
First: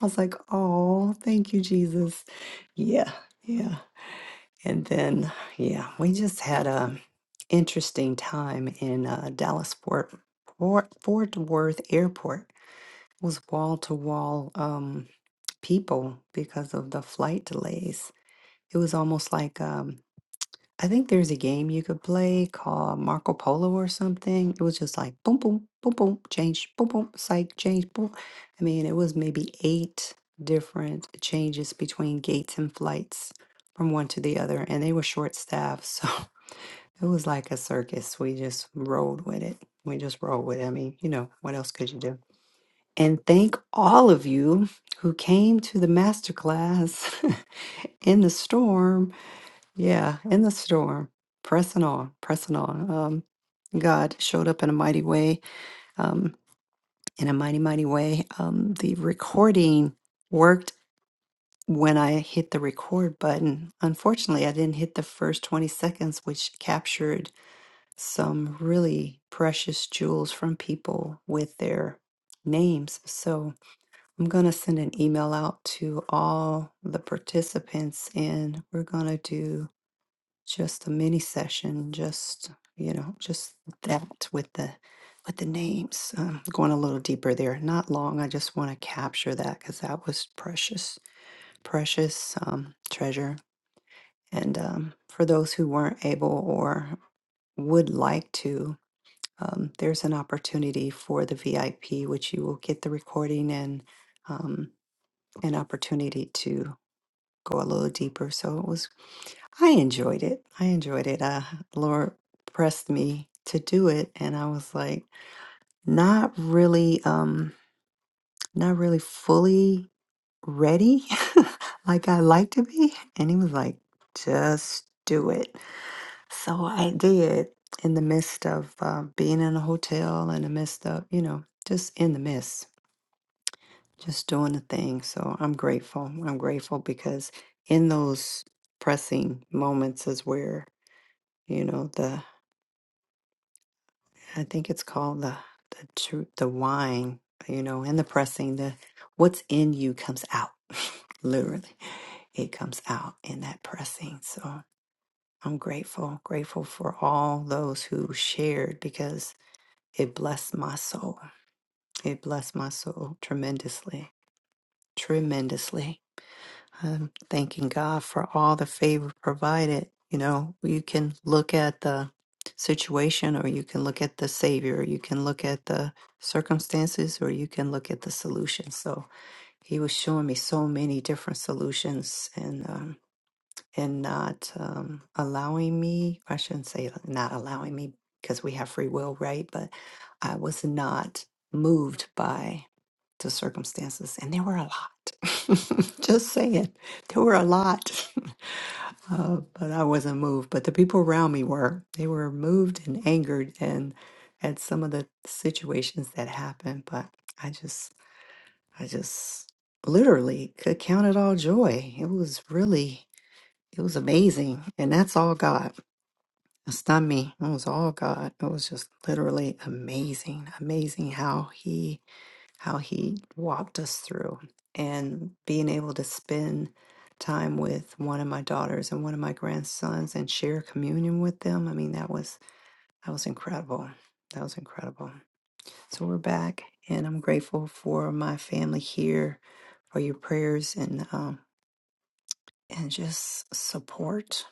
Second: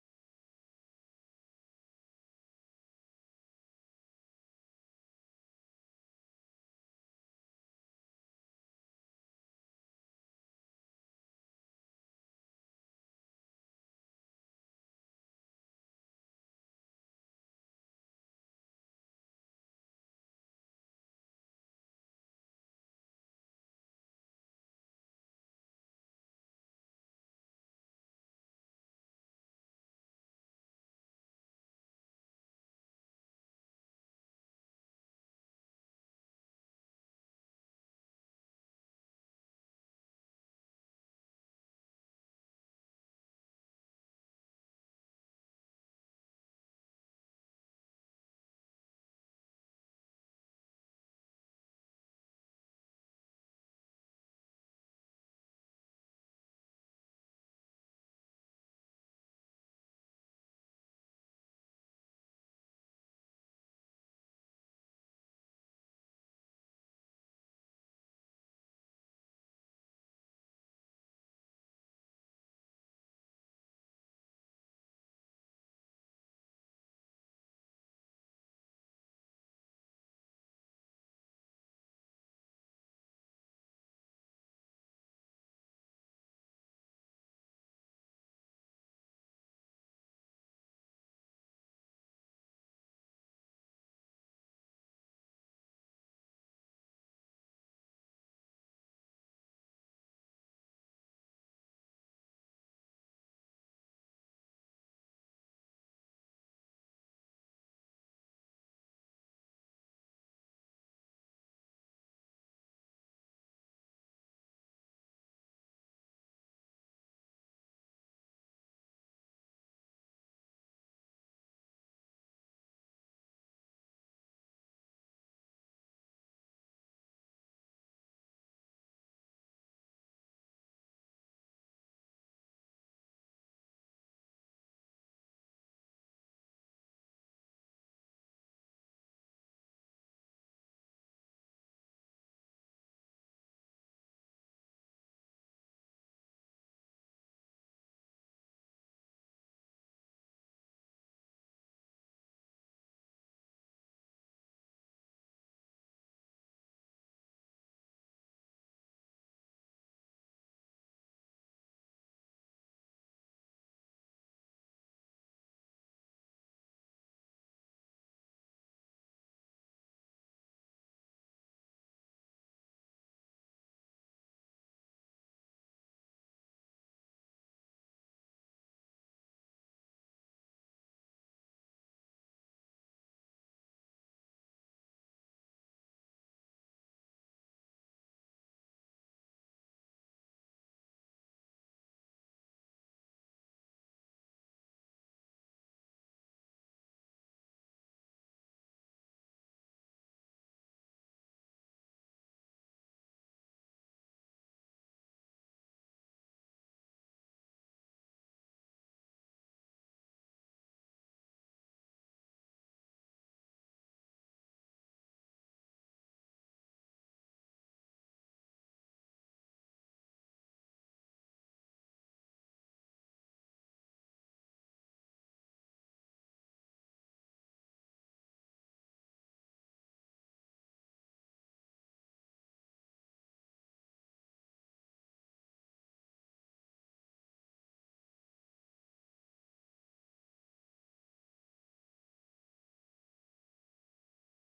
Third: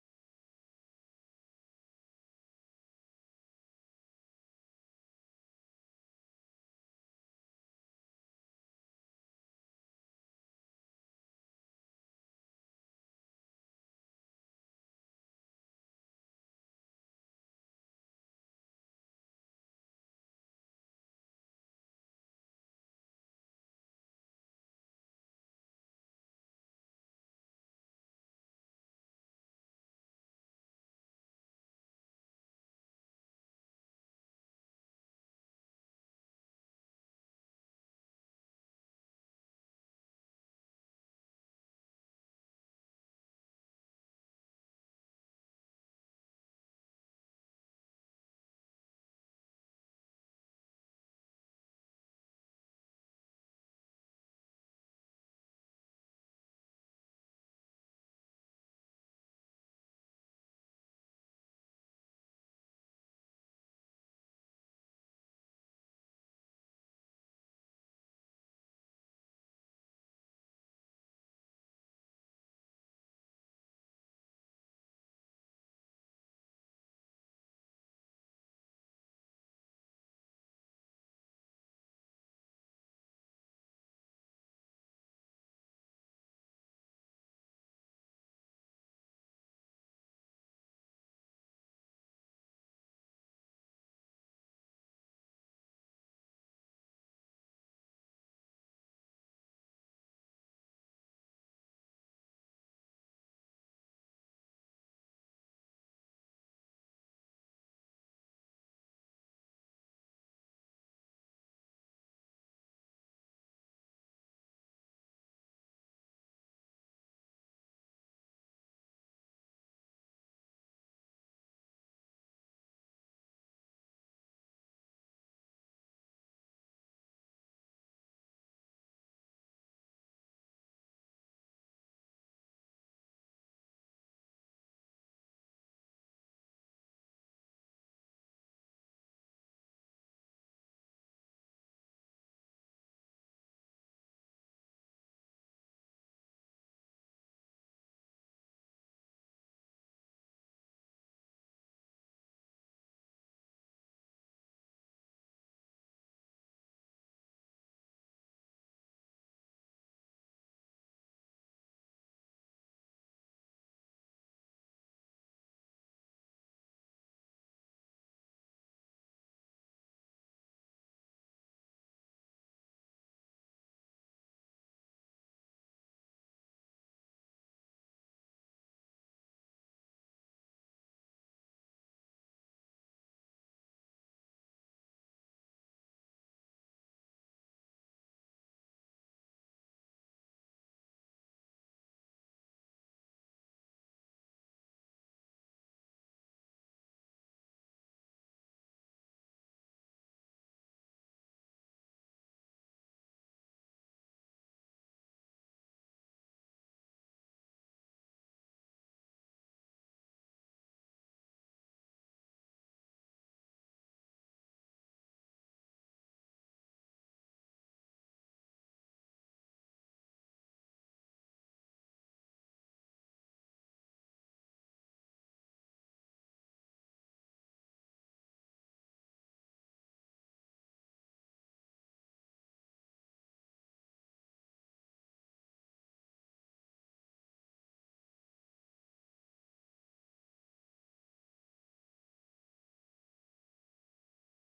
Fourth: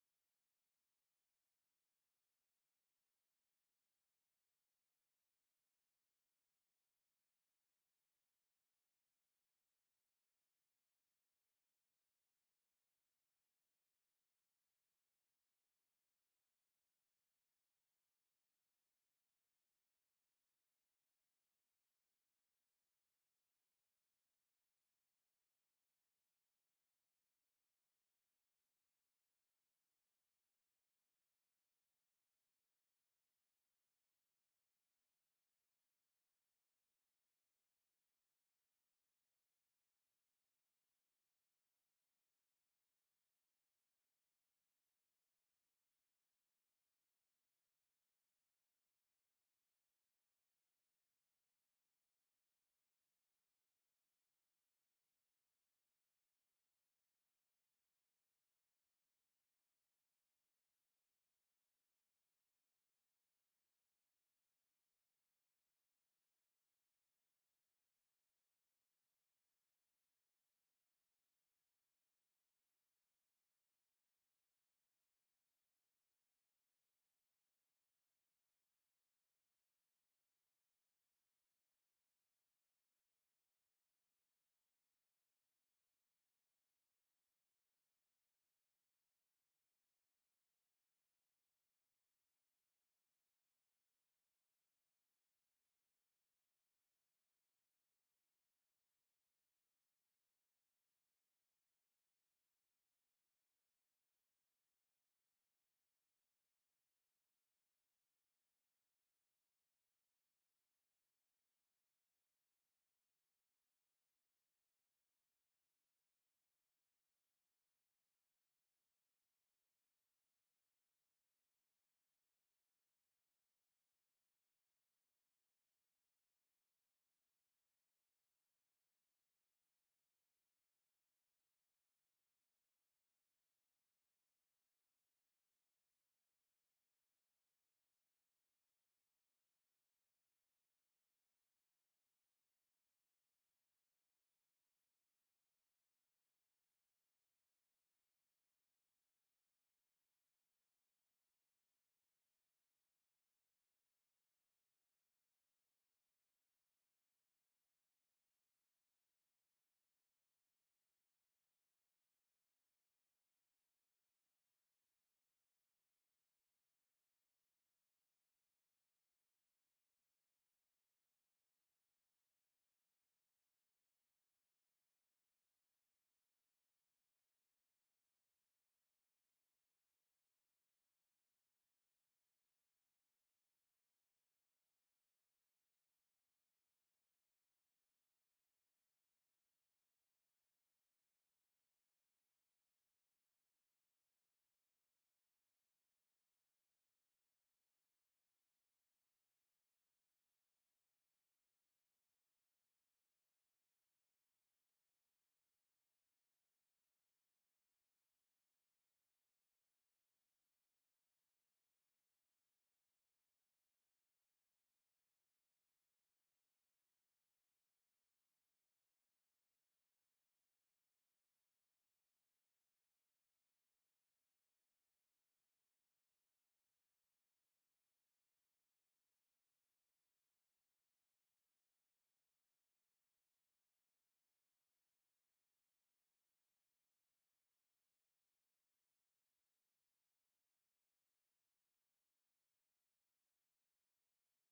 Speaker 2: I was like, oh, thank you, Jesus. Yeah, yeah. And then, yeah, we just had a interesting time in uh, Dallas Fort, Fort Fort Worth Airport. It was wall to wall um people because of the flight delays. It was almost like um, I think there's a game you could play called Marco Polo or something. It was just like boom, boom, boom, boom, change, boom, boom, psych, change, boom. I mean, it was maybe eight different changes between gates and flights from one to the other, and they were short staffed. So *laughs* it was like a circus. We just rolled with it. We just rolled with it. I mean, you know, what else could you do? And thank all of you who came to the masterclass *laughs* in the storm yeah, in the storm, pressing on, pressing on. Um, God showed up in a mighty way, um, in a mighty, mighty way. Um, the recording worked when I hit the record button. Unfortunately, I didn't hit the first 20 seconds, which captured some really precious jewels from people with their names. So I'm going to send an email out to all the participants, and we're going to do just a mini session, just you know, just that with the with the names. Um, going a little deeper there, not long. I just want to capture that because that was precious, precious um, treasure. And um, for those who weren't able or would like to, um, there's an opportunity for the VIP, which you will get the recording and um, an opportunity to go a little deeper. So it was I enjoyed it. I enjoyed it. Uh, Laura pressed me to do it, and I was like, not really, um, not really fully ready, *laughs* like I like to be. And he was like, just do it. So I did. In the midst of uh, being in a hotel, in the midst of you know, just in the midst, just doing the thing. So I'm grateful. I'm grateful because in those pressing moments is where you know the I think it's called the the tru- the wine, you know, and the pressing. The what's in you comes out, *laughs* literally, it comes out in that pressing. So I'm grateful, grateful for all those who shared because it blessed my soul. It blessed my soul tremendously, tremendously. I'm thanking God for all the favor provided. You know, you can look at the situation, or you can look at the Savior, you can look at the circumstances, or you can look at the solution. So He was showing me so many different solutions, and um, and not um, allowing me, I shouldn't say not allowing me because we have free will, right? But I was not moved by the circumstances, and there were a lot. *laughs* Just saying, there were a lot, *laughs* uh, but I wasn't moved. But the people around me were. They were moved and angered, and at some of the situations that happened. But I just, I just literally could count it all joy. It was really it was amazing. And that's all God. It's not me. It was all God. It was just literally amazing. Amazing how he how he walked us through and being able to spend time with one of my daughters and one of my grandsons and share communion with them. I mean, that was that was incredible. That was incredible. So we're back and I'm grateful for my family here, for your prayers and um and just support,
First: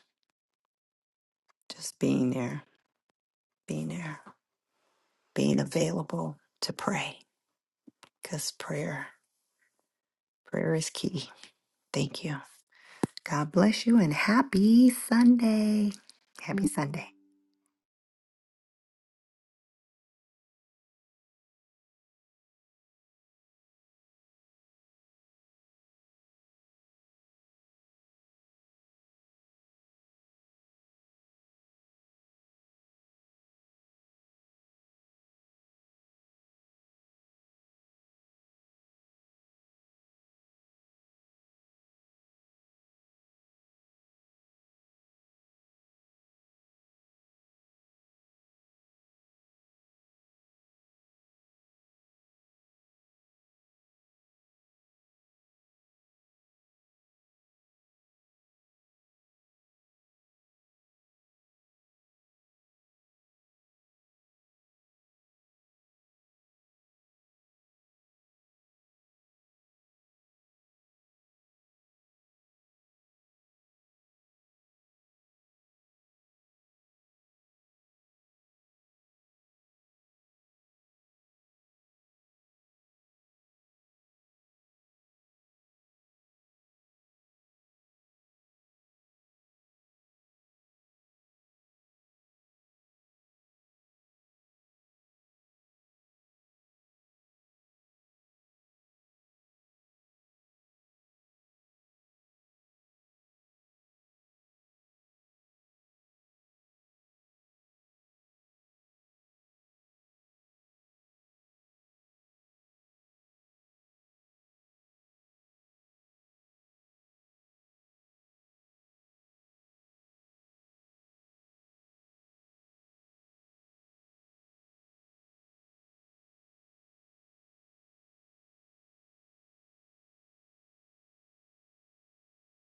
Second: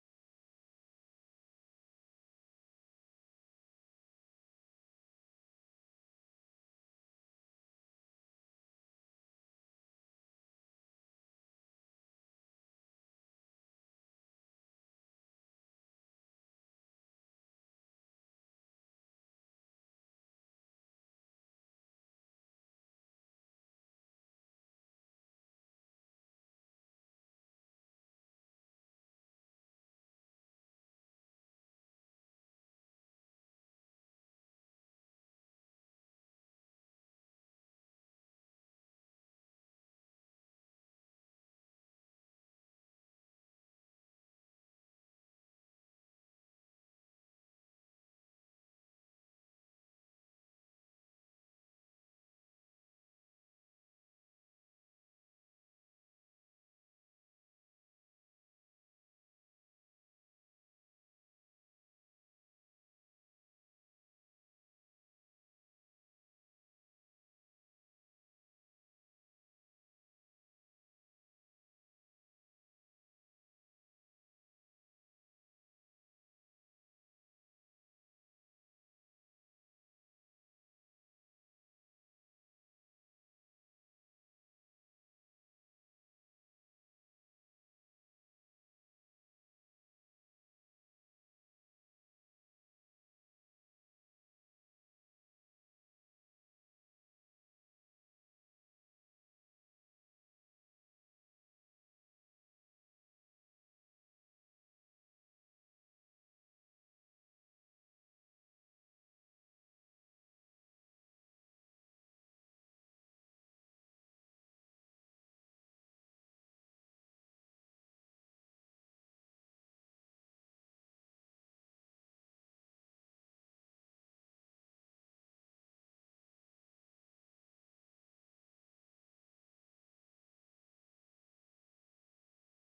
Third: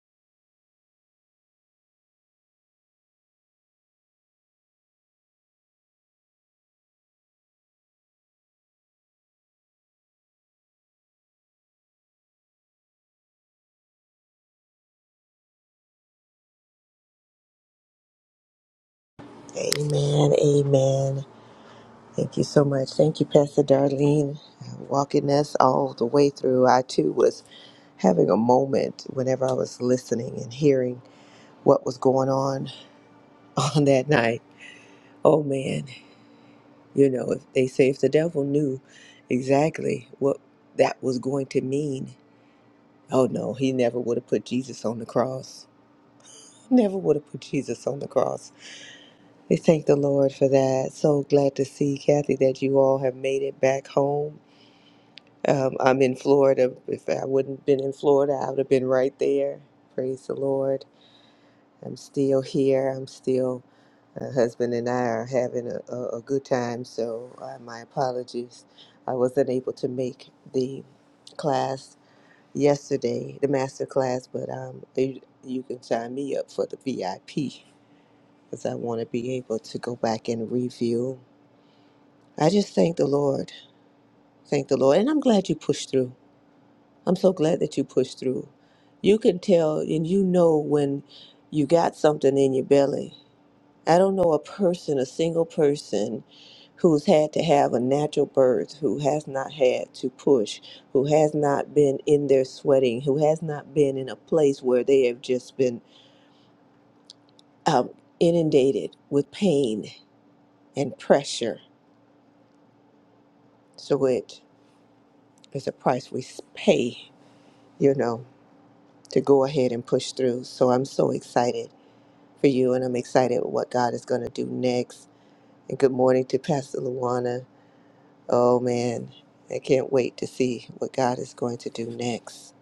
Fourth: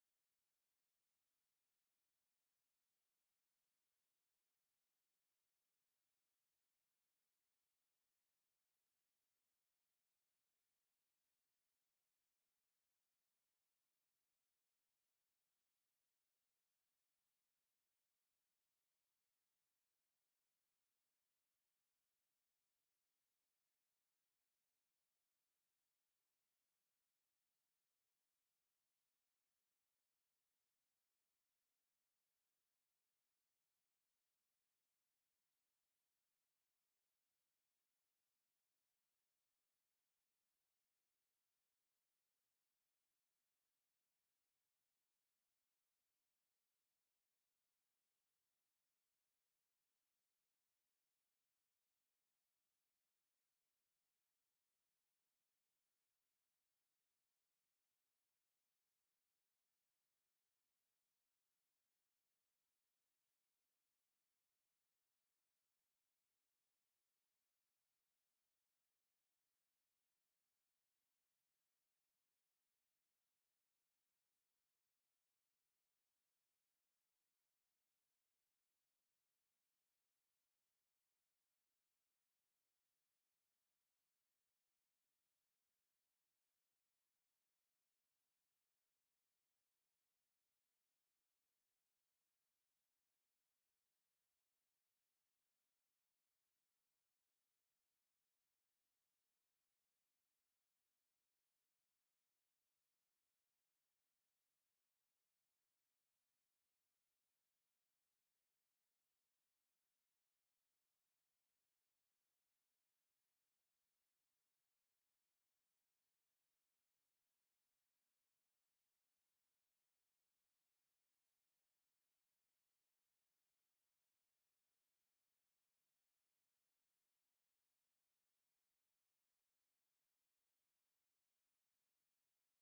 Speaker 2: just being there being there, being available to pray, because prayer, prayer is key. Thank you. God bless you and happy Sunday. Happy Sunday.
Speaker 3: Amen. Amen. Thank you so much. Thank you, Pastor Darlene, walking us all the way through. I too was having a moment whenever I was listening and hearing what was going on *laughs* on that night. Oh man, you know, if they say if the devil knew exactly what that was going to mean, oh no, he never would have put Jesus on the cross. Never would have put Jesus on the cross. We thank the Lord for that. So glad to see, Kathy, that you all have made it back home Um, I'm in Florida. If I wouldn't have been in Florida, I would have been right there. Praise the Lord. I'm still here. I'm still, my husband and I are having a, a, a good time. So uh, my apologies. I wasn't able to make the class yesterday, the master class, but um, you, you can sign me up for the VIP because I want to be able to go back and review. I just thank the Lord. Thank the Lord. And I'm glad you pushed through. I'm so glad that you pushed through. You can tell and you know when you got something in your belly. I don't know a person, a single person who's had to have a natural birth, who has not had to push, who has not been in there sweating, who has not been in a place where they have just been um, inundated with pain and pressure. So it is a price we s- pay, you know, to go ahead and push through. So I'm so excited for you, and I'm excited what God is going to do next. And good morning to Pastor Luana. Oh man, I can't wait to see what God is going to do next.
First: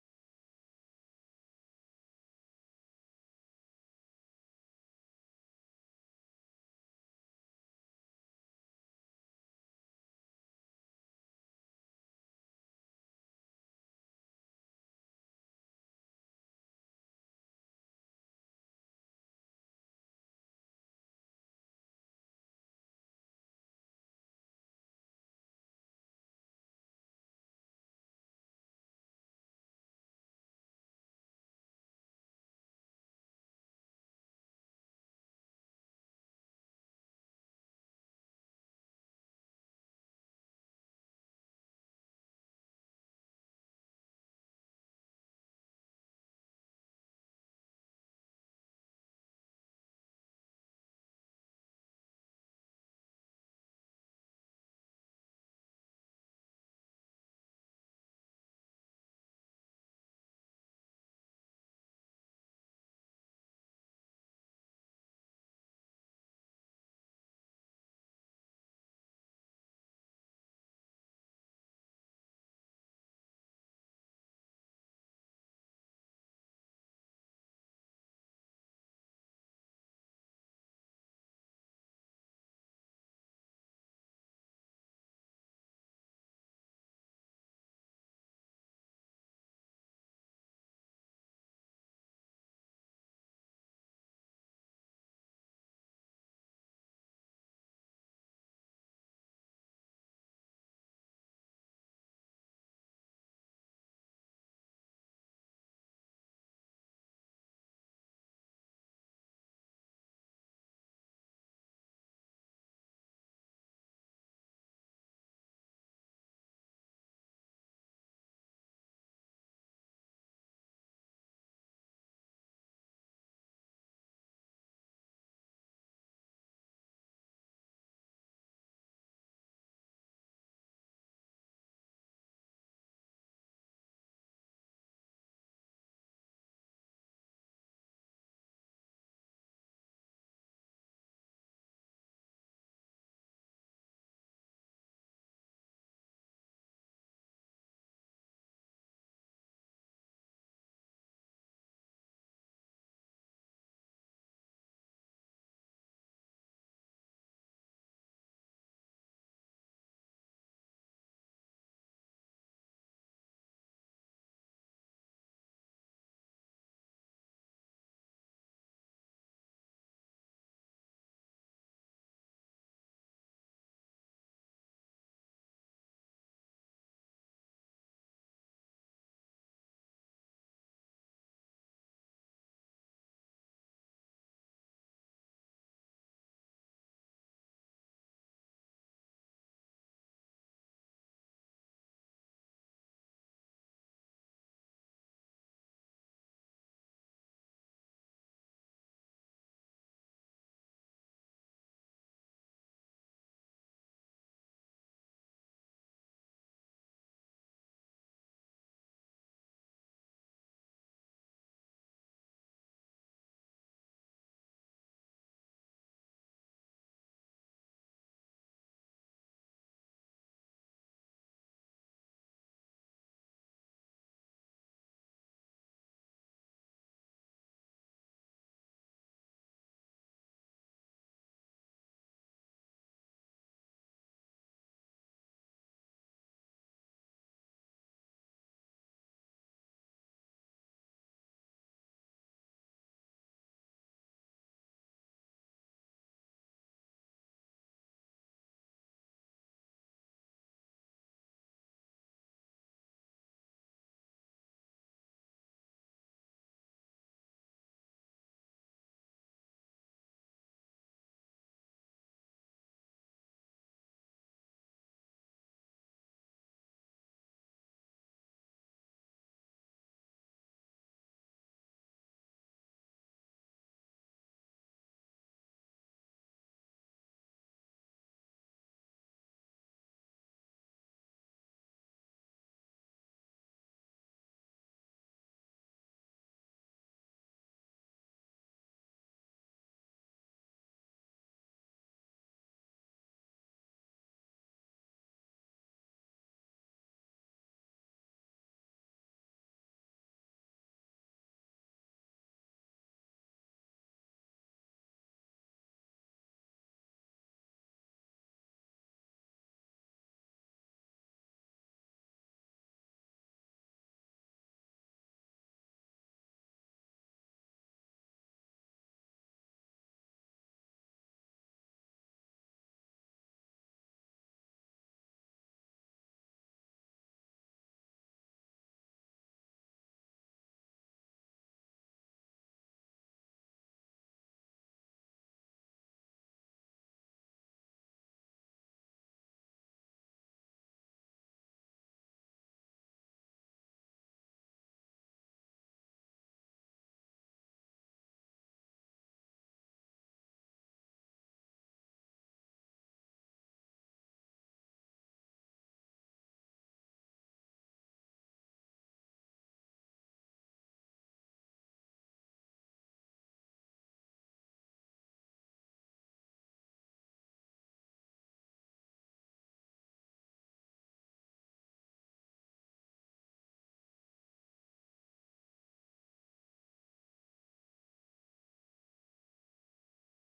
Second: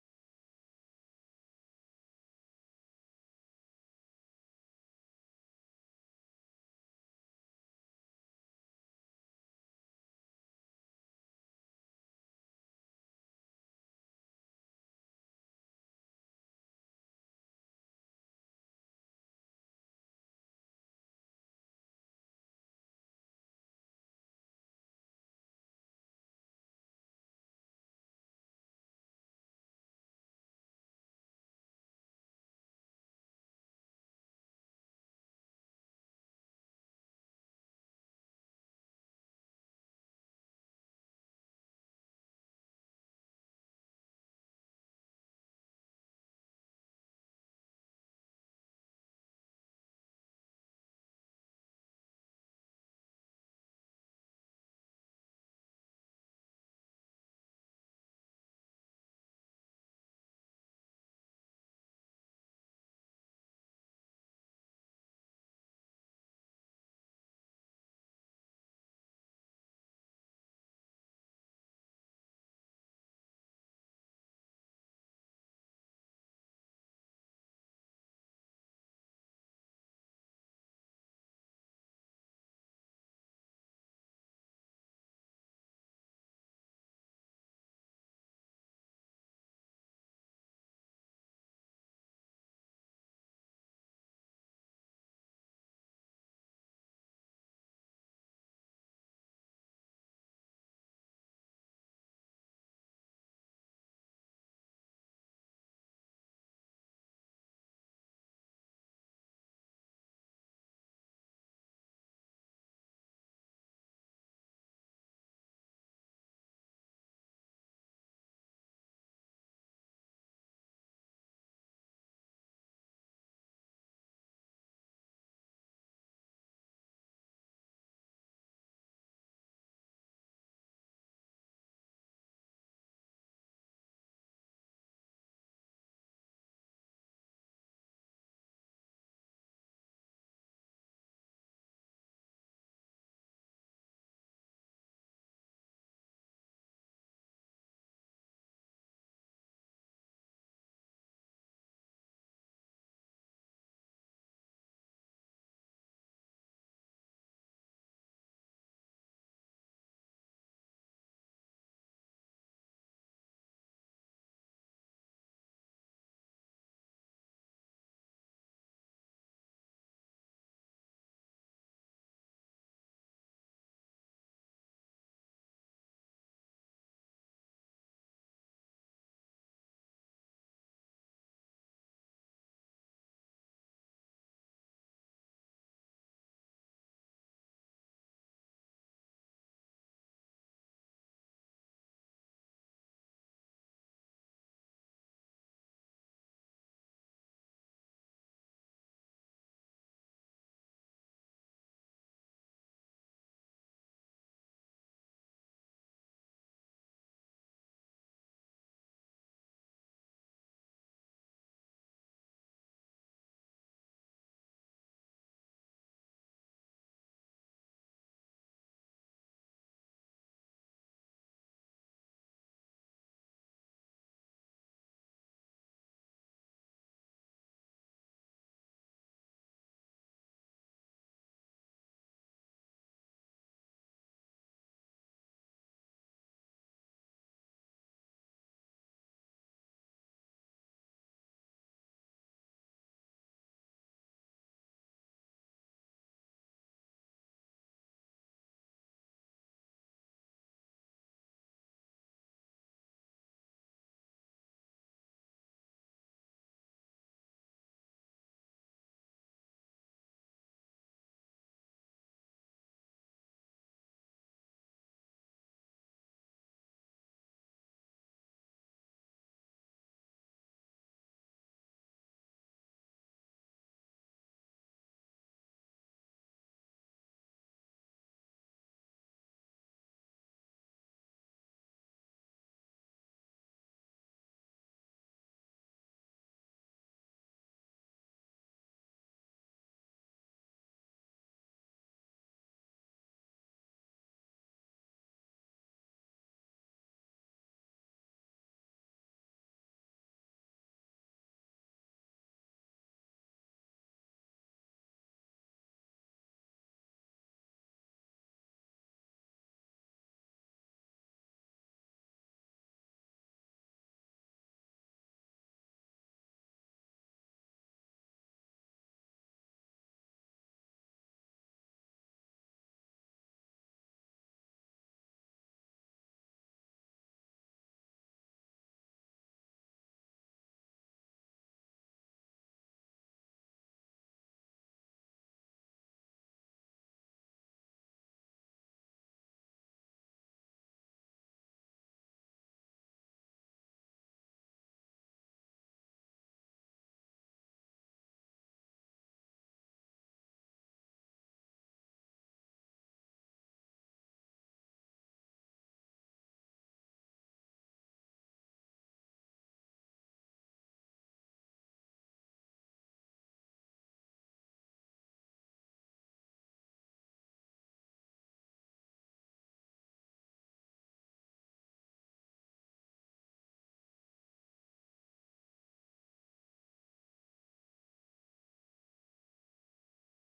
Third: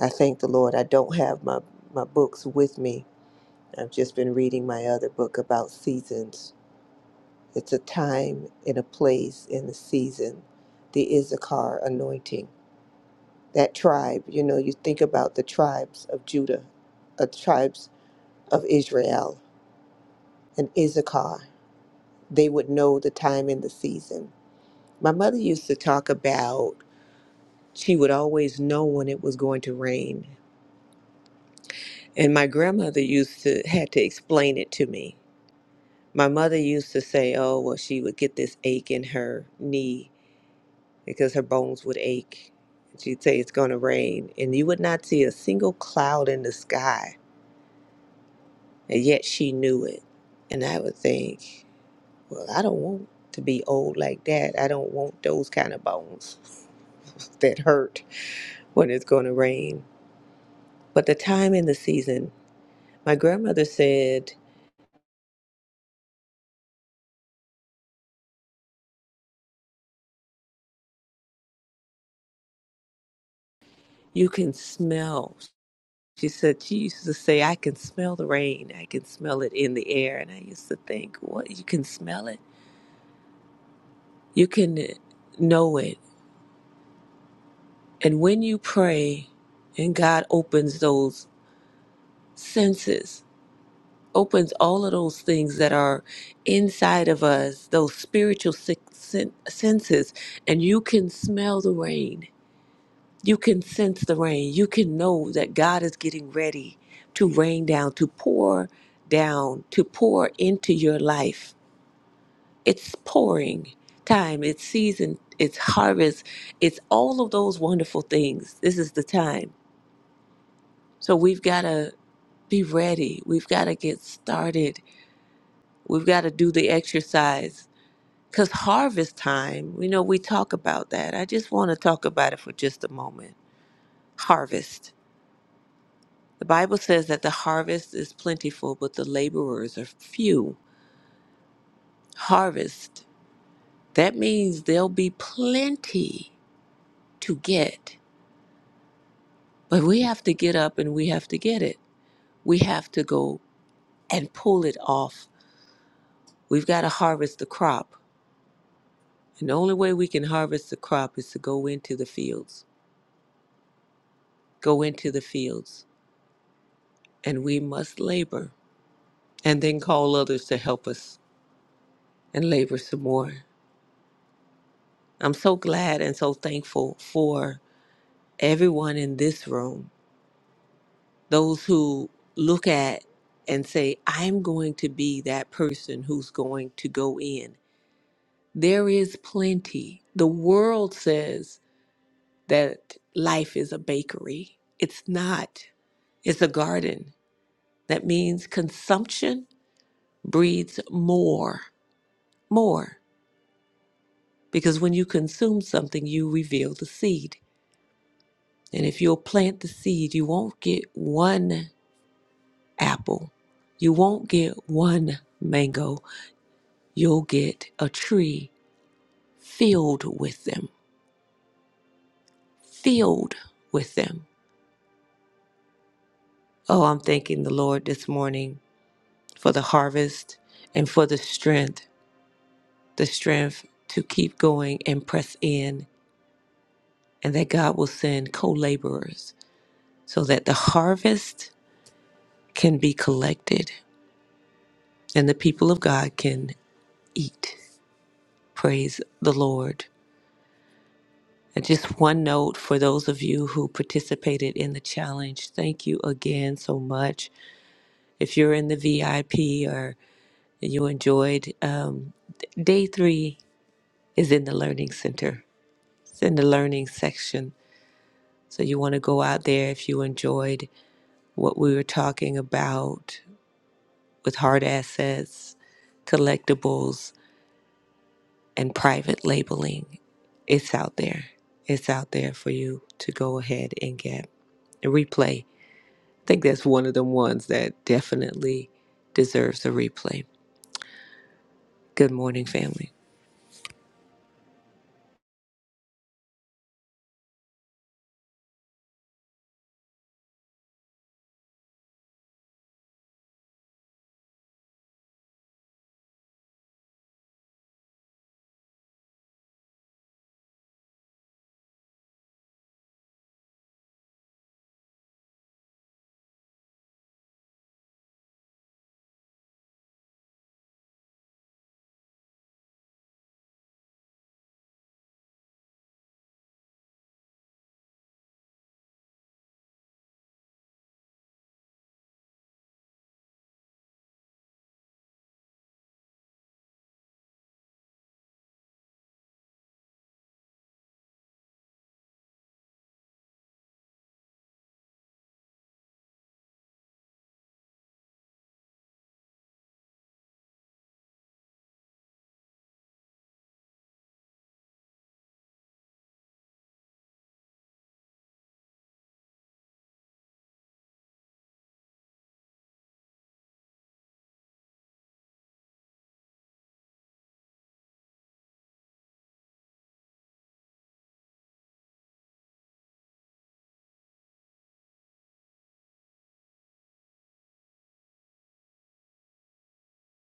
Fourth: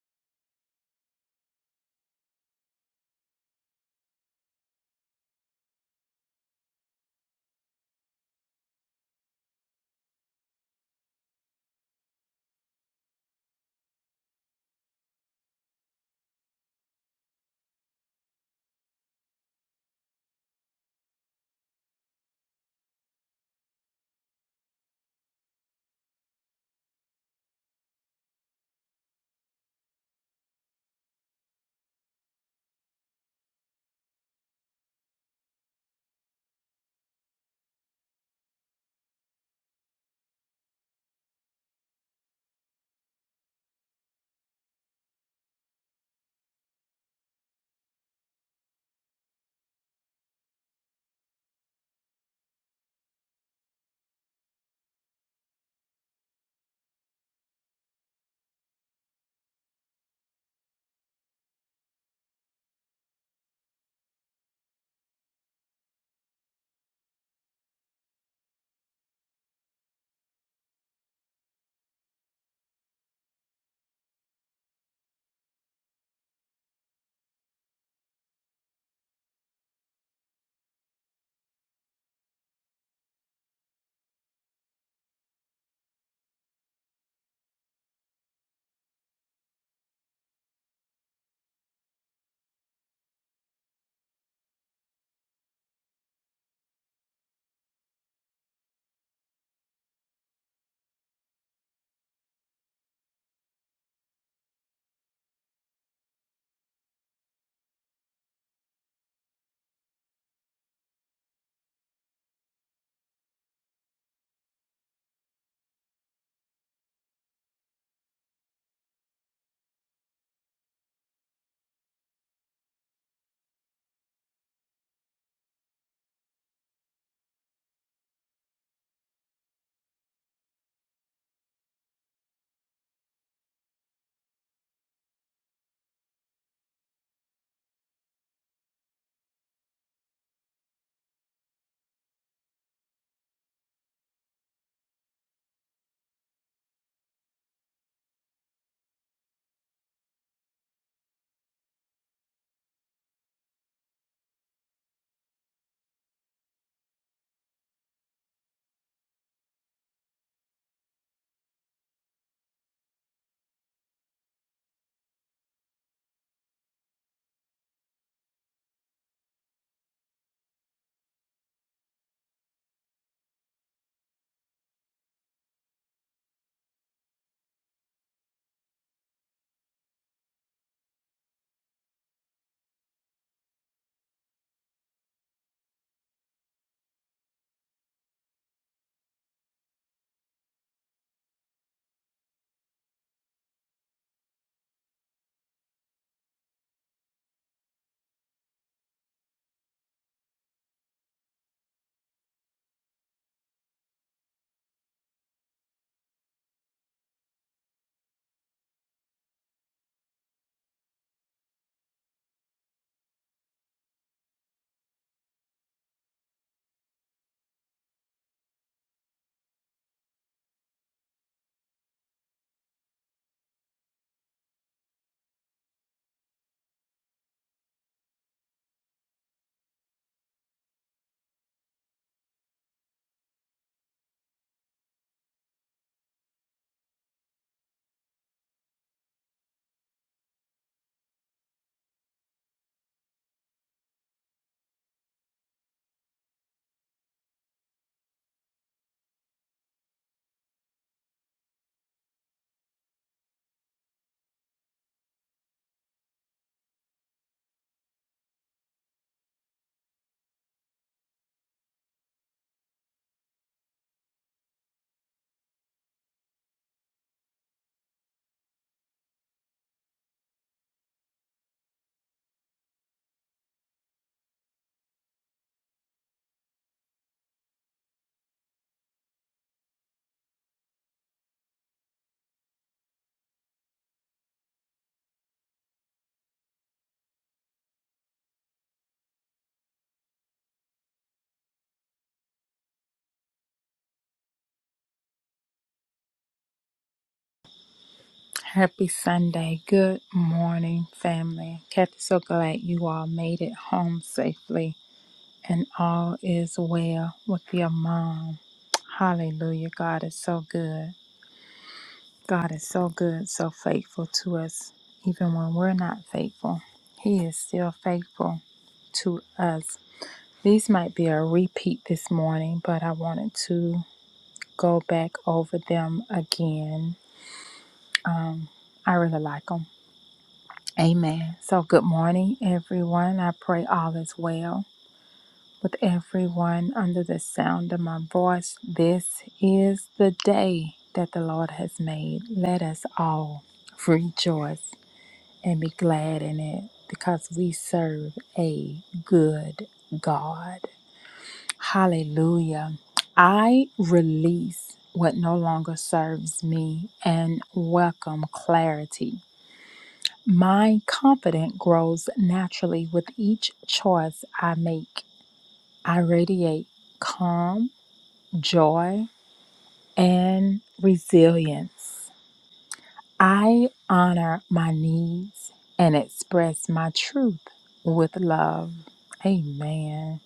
Speaker 3: I thank the Lord. I don't have my, my books with me. I've just been reading my other book about seasons. It's a time and a place in the season, the Issachar anointing. That tribe, you know, you think about the tribes of Judah, the tribes of Israel, and Issachar. they would know the time and the season. My mother used to talk about she would always know when it was going to rain. And my grandmother used to had to explain it to me. My mother used to say, "Oh, well she would get this ache in her knee because her bones would ache." She'd say it's going to rain, and you would not see a single cloud in the sky, and yet she knew it. And I would think, "Well, I don't want to be old like that. I don't want those kind of bones that hurt." when it's going to rain. But the time and the season, my grandmother said, You can smell. She said, She used to say, I can smell the rain. I can smell it in the air. And I used to think, What? You can smell it? You can know it. And when you pray and God opens those senses, opens all of those things that are inside of us, those spiritual sen- sen- senses, and you can smell the rain You can sense the rain. You can know that God is getting ready to rain down, to pour down, to pour into your life. It's pouring time, it's season, it's harvest, it's all of those wonderful things. This is the time. So we've got to be ready. We've got to get started. We've got to do the exercise. Because harvest time, you know, we talk about that. I just want to talk about it for just a moment. Harvest. The Bible says that the harvest is plentiful, but the laborers are few. Harvest, that means there'll be plenty to get, but we have to get up and we have to get it. We have to go and pull it off. We've got to harvest the crop. And the only way we can harvest the crop is to go into the fields, go into the fields, and we must labor and then call others to help us and labor some more. I'm so glad and so thankful for. everyone in this room, those who look at and say, I'm going to be that person who's going to go in. There is plenty. The world says that life is a bakery, it's not, it's a garden. That means consumption breeds more, more. Because when you consume something, you reveal the seed. And if you'll plant the seed, you won't get one apple. You won't get one mango, you'll get a tree filled with them. Filled with them. Oh, I'm thanking the Lord this morning for the harvest and for the strength, the strength to keep going and press in, and that God will send co laborers so that the harvest can be collected and the people of God can eat. Praise the Lord. And just one note for those of you who participated in the challenge, thank you again so much. If you're in the VIP or you enjoyed, um, d- day three is in the Learning Center, it's in the Learning section. So you want to go out there if you enjoyed what we were talking about with hard assets, collectibles, and private labeling. It's out there. It's out there for you to go ahead and get replay. I think that's one of them ones that definitely deserves a replay. Good morning, family.
Speaker 4: Happy Sunday. Good morning, family. Kathy, so glad you all made it home safely and all is well with your mom. Hallelujah. God is so good. God is so good, so faithful to us. Even when we're not faithful, He is still faithful to us. These might be a repeat this morning, but I wanted to go back over them again. I really like them. Amen. So, good morning, everyone. I pray all is well with everyone under the sound of my voice. This is the day that the Lord has made. Let us all rejoice and be glad in it because we serve a good God. Hallelujah. I release what no longer serves me and welcome clarity my confidence grows naturally with each choice I make. I radiate calm, joy, and resilience. I honor my needs and express my truth with love. Amen.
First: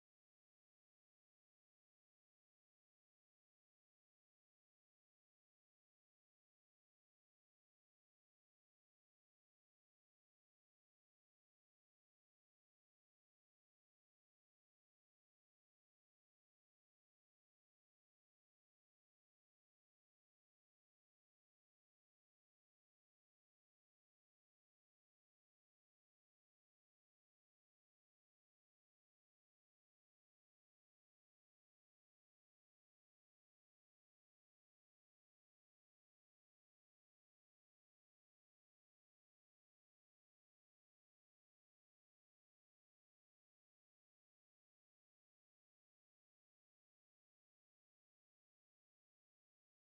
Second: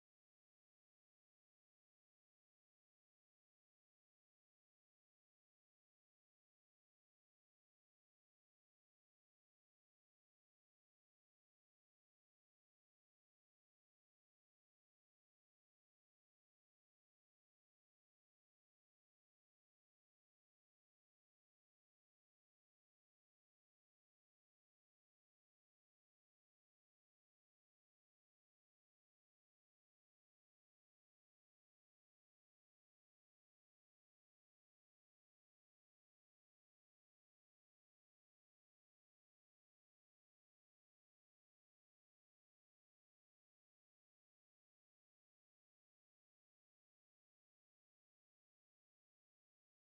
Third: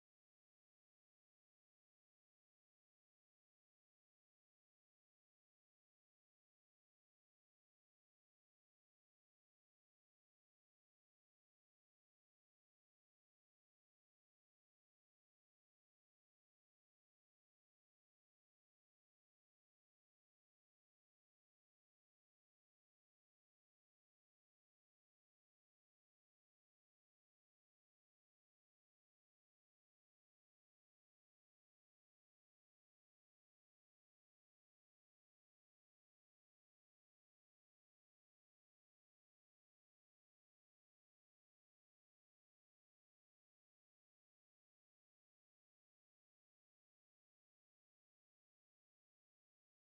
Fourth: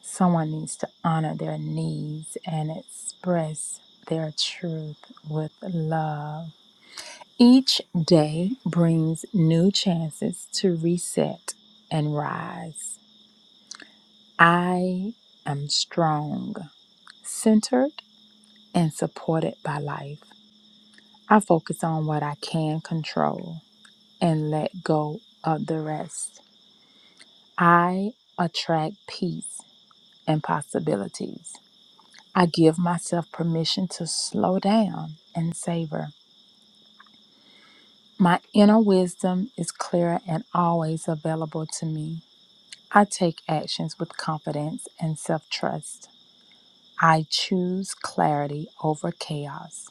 Speaker 4: Someone needs to honor their needs and express their truth with love. Each day brings new chances to reset and rise. I am strong, centered, and supported by life. I focus on what I can control and let go of the rest. I attract peace and possibilities. I give myself permission to slow down and savor. My inner wisdom is clear and always available to me. I take actions with confidence and self trust. I choose clarity over chaos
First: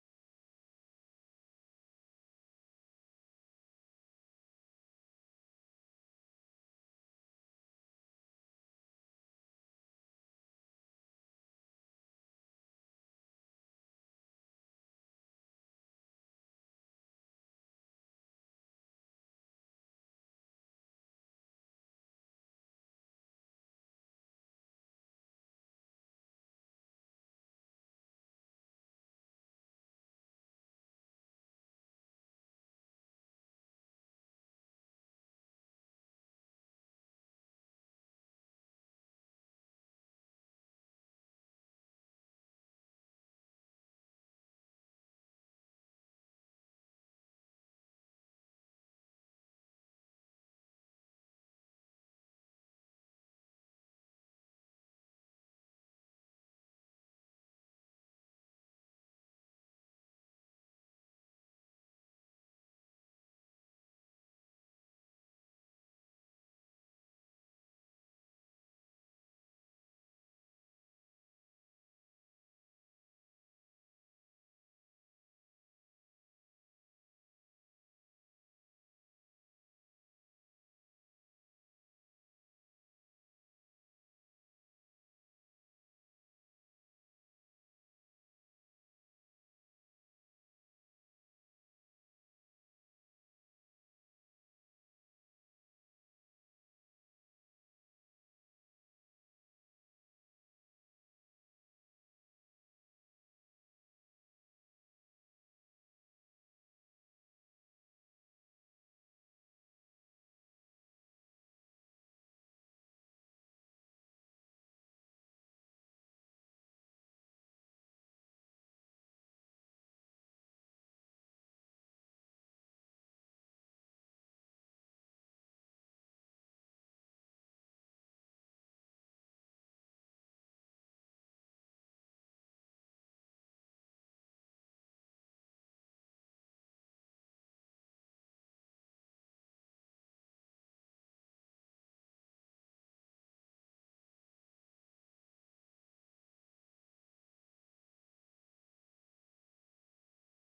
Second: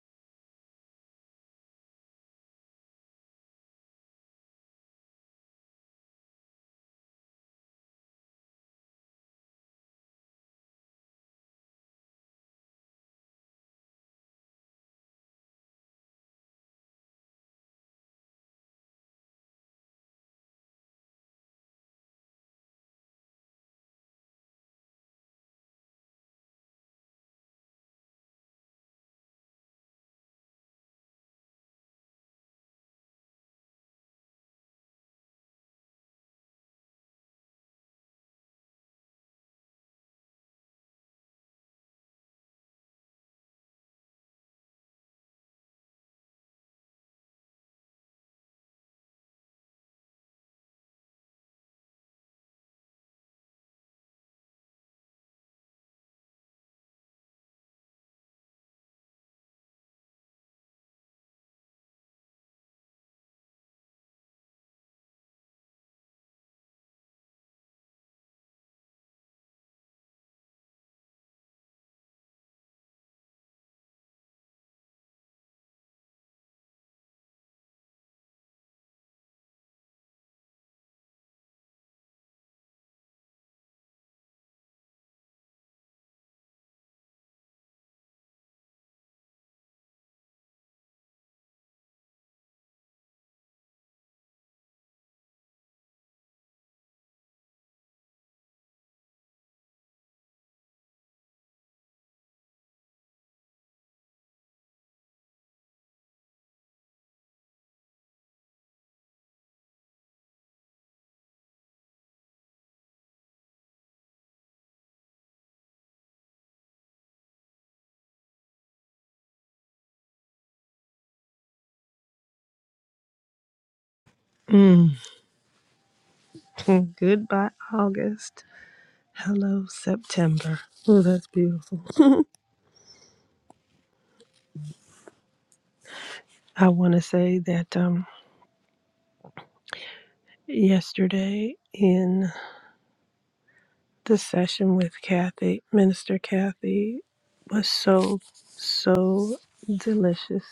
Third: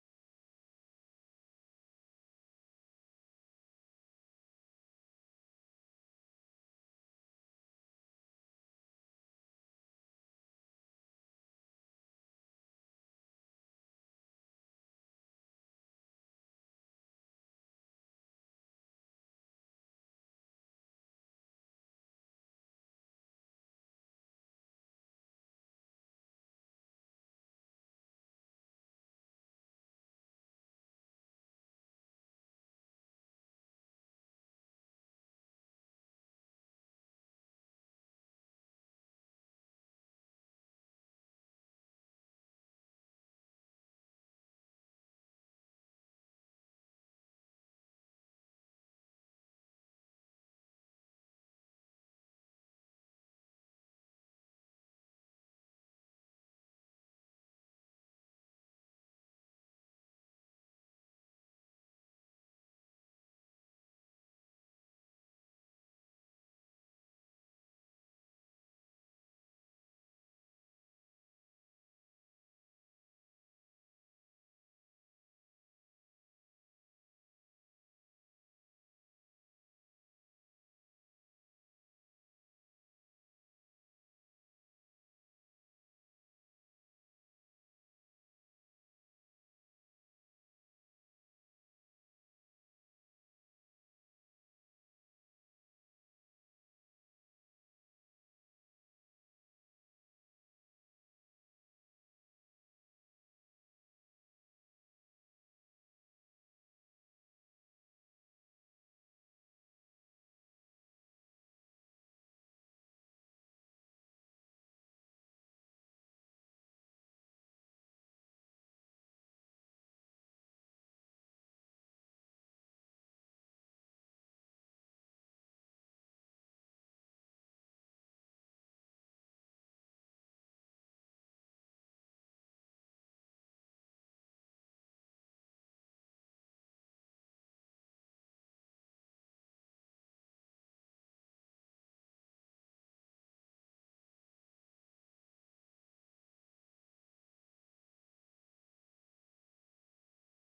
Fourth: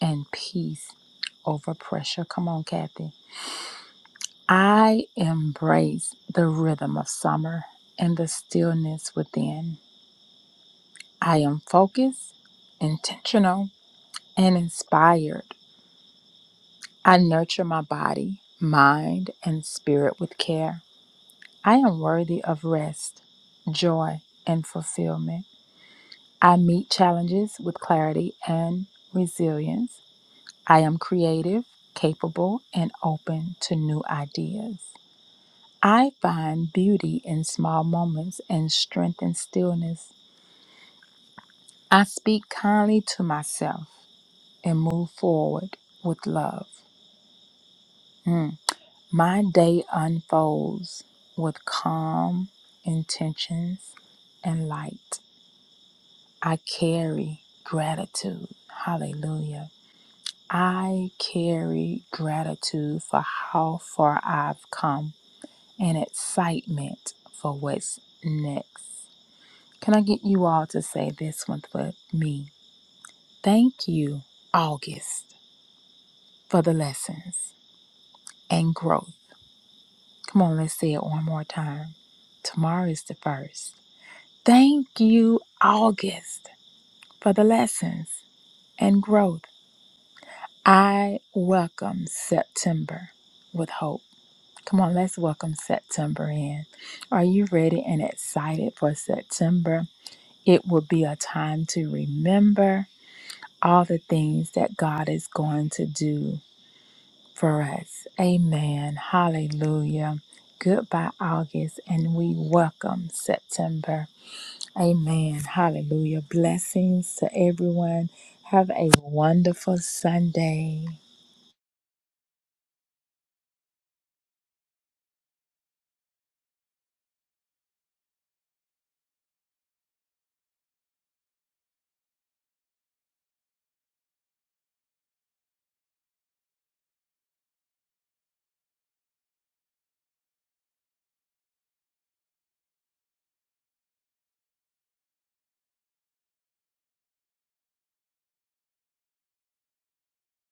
Speaker 4: and peace over pressure. Come on, Kathy. I embrace the rhythm of summer and the stillness within. I am focused, intentional, and inspired. I nurture my body, mind, and spirit with care. I am worthy of rest, joy, and fulfillment. I meet challenges with clarity and resilience. I am creative, capable, and open to new ideas. I find beauty in small moments and strength in stillness. I speak kindly to myself and move forward with love. Mm. My day unfolds with calm intentions and light. I carry gratitude. Hallelujah. I carry gratitude for how far I've come and excitement for what's next. Can I get you all to say this one for me? Thank you, August, for the lessons and growth. Come on, let's say it one more time. Tomorrow is the first. Thank you, August, for the lessons and growth. I welcome September with hope. Come on, let's welcome September in. Are you ready and excited for September? It will be a time to remember all the things that God is going to do for us. Amen. Hallelujah. Goodbye, August, and we welcome September. Amen. Hallelujah. Blessings to everyone. Have a wonderful Sunday.
Speaker 1: Mm. *laughs* Goodbye, August. Hello, September. Oh, that's beautiful. I want to say that um, yesterday in the session with Kathy, Minister Kathy, was so, so delicious,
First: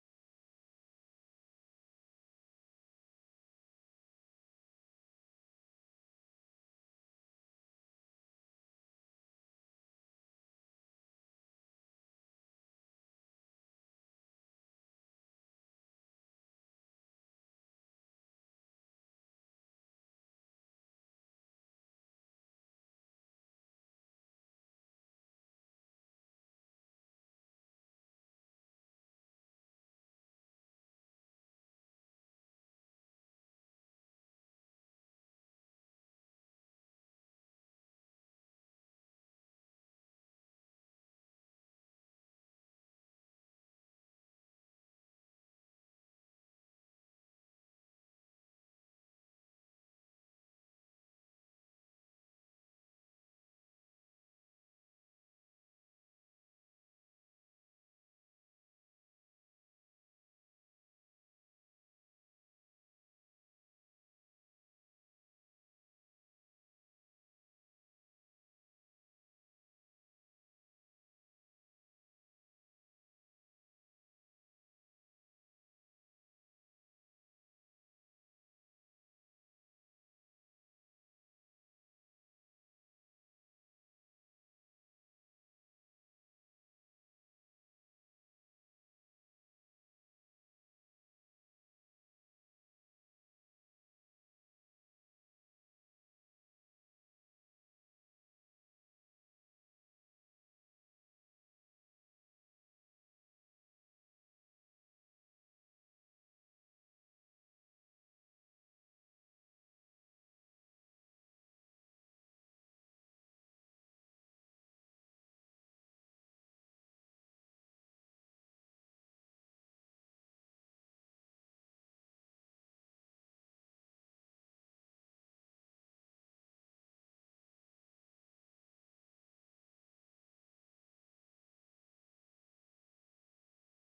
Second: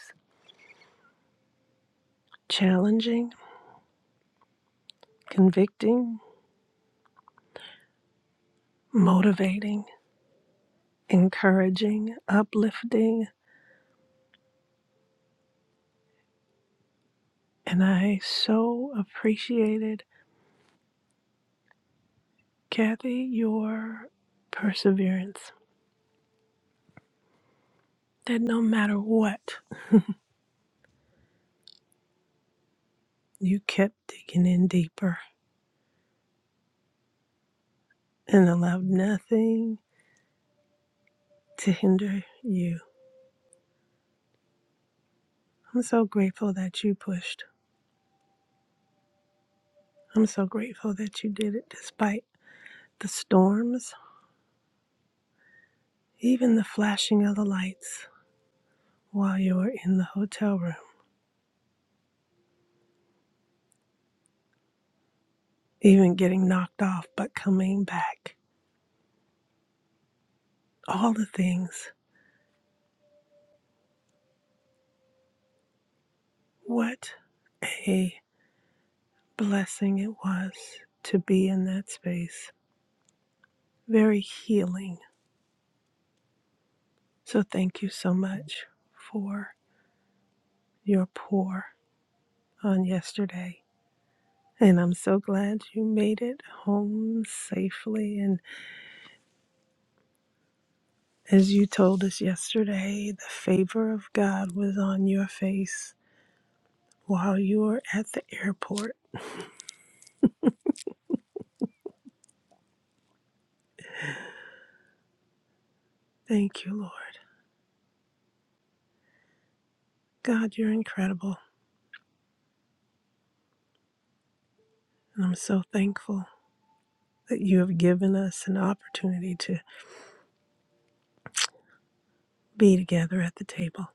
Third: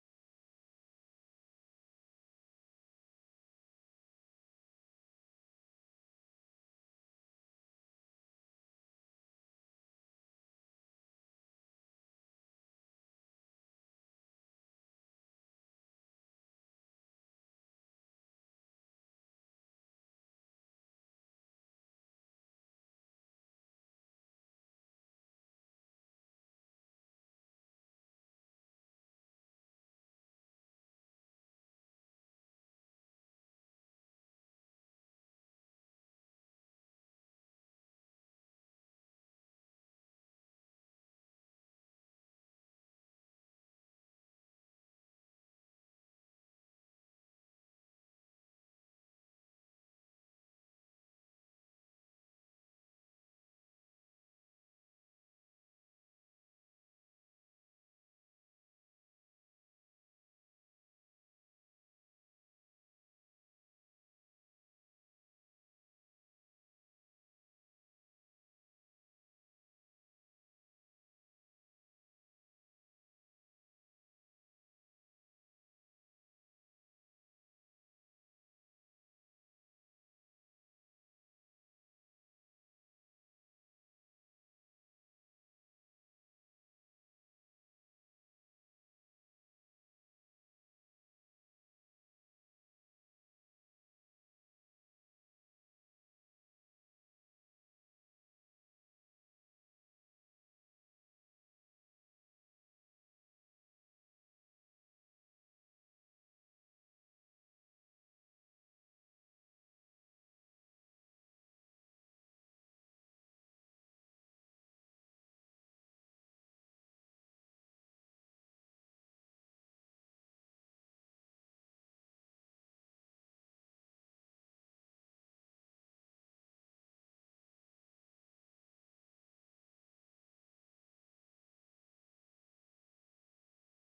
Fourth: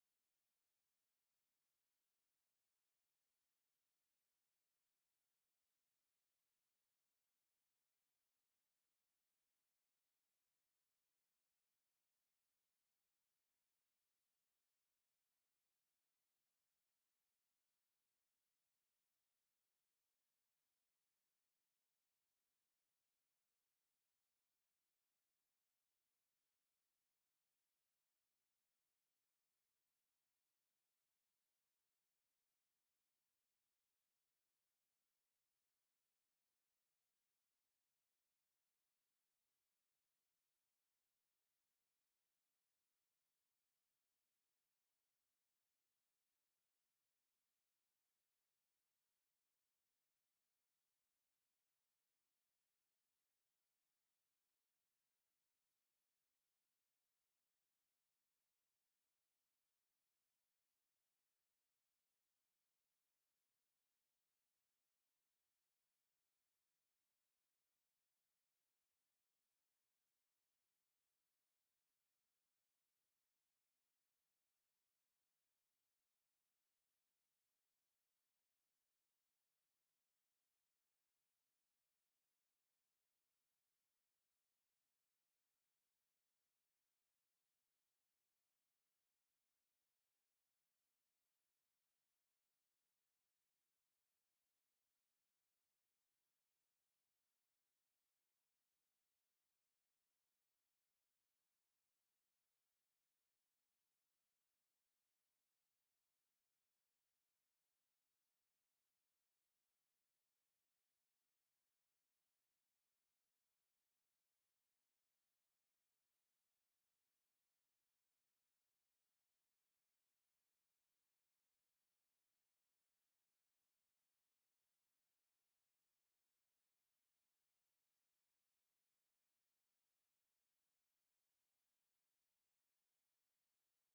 Speaker 1: challenging, convicting, motivating. encouraging, uplifting, and I so appreciated, Kathy, your perseverance. That no matter what, you kept digging in deeper and allowed nothing to hinder you. I'm so grateful that you pushed. I'm so grateful that you did it despite the storms, even the flashing of the lights while you were in the hotel room, even getting knocked off but coming back. All the things What a blessing it was to be in that space. Very healing. So thank you so much for your pour on yesterday. And I'm so glad you made it home safely. And as you told us yesterday, the favor of God was on your face while you were at the airport. Thank you, Lord. God, you're incredible. And I'm so thankful that you have given us an opportunity to be together at the table.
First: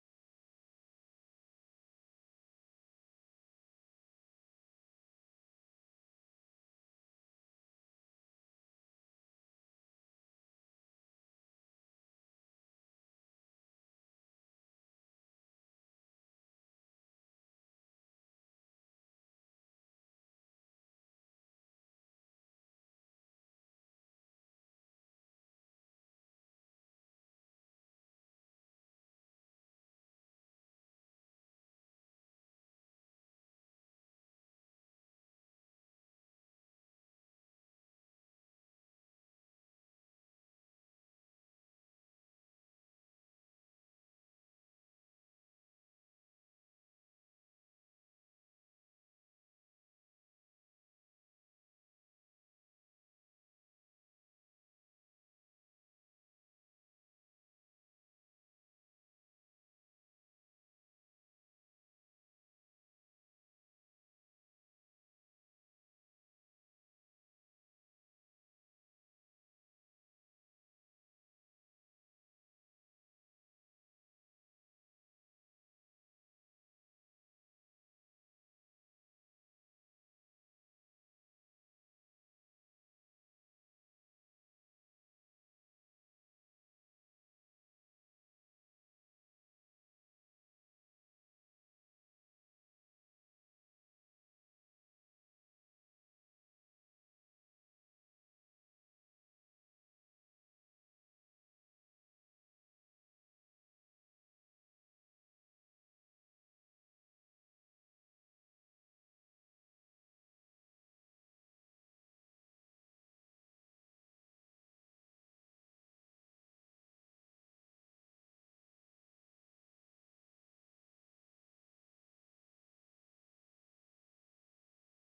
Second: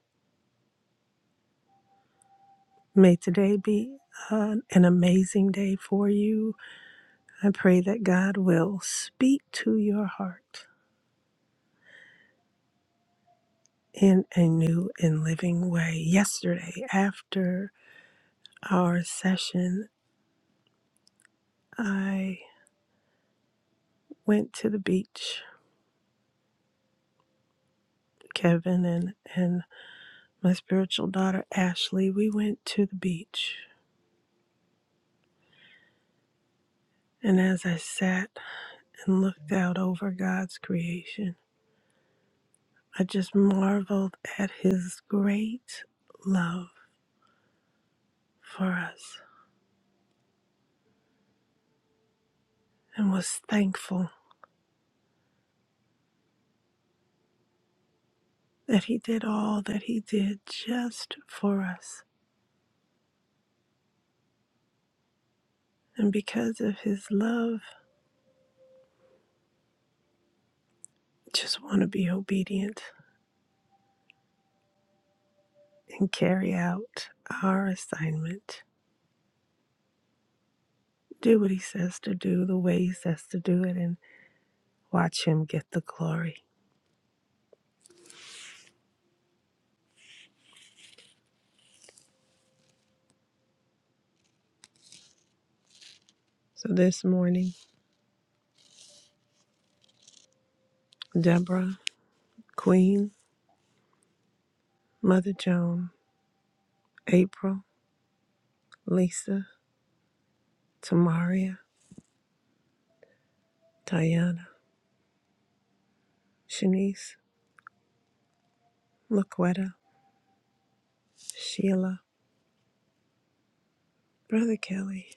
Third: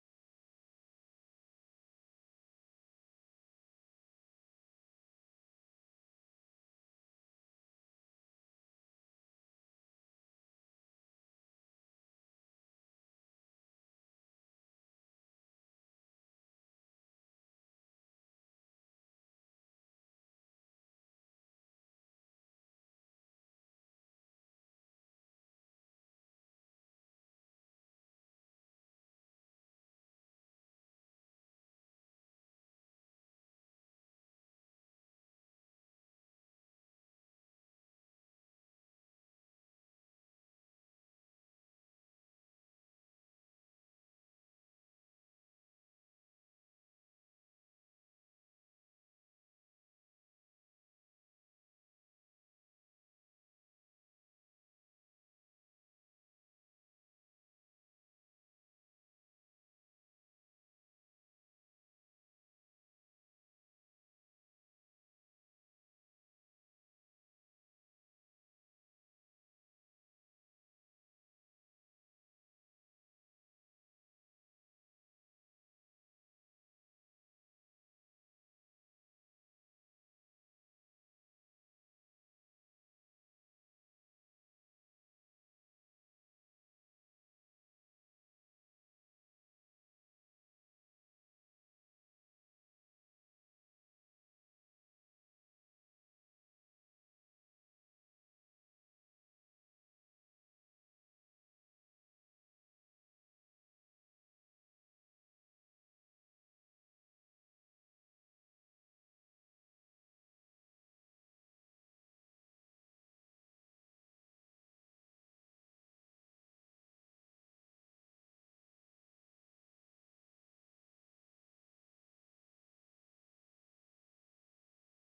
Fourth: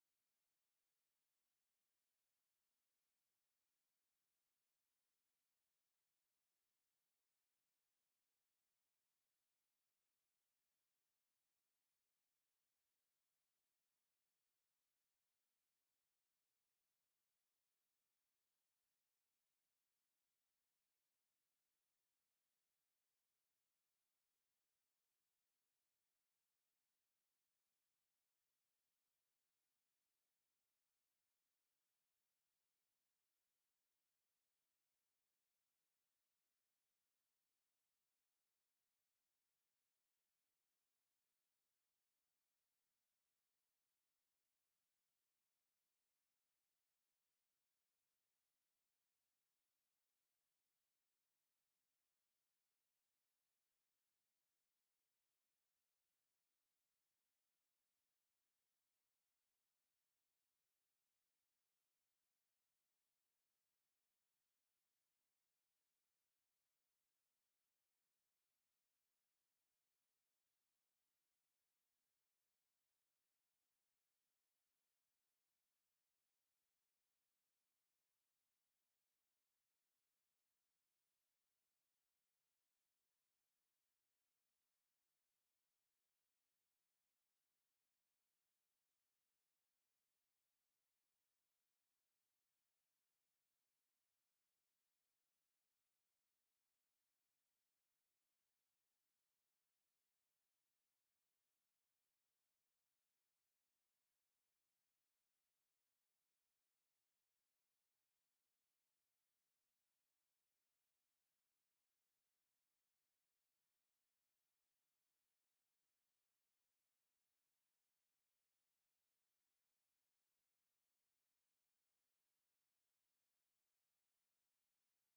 Speaker 1: May today be uh, an amazing day for you. I pray that God will speak to your heart in a new and living way. Yesterday, after our session, I went to the beach. Kevin and, and my spiritual daughter Ashley, we went to the beach. And as I sat and looked out over God's creation, I just marveled at his great love for us and was thankful that he did all that he did just for us. And because of his love, just want to be obedient and carry out our assignment. Do what he says to do, the way he says to do it, and watch him get the glory. So this morning, Deborah, Queen, Mother Joan, April, Lisa, Tamaria, Diana, Shanice, Laquetta, Sheila, Brother Kelly.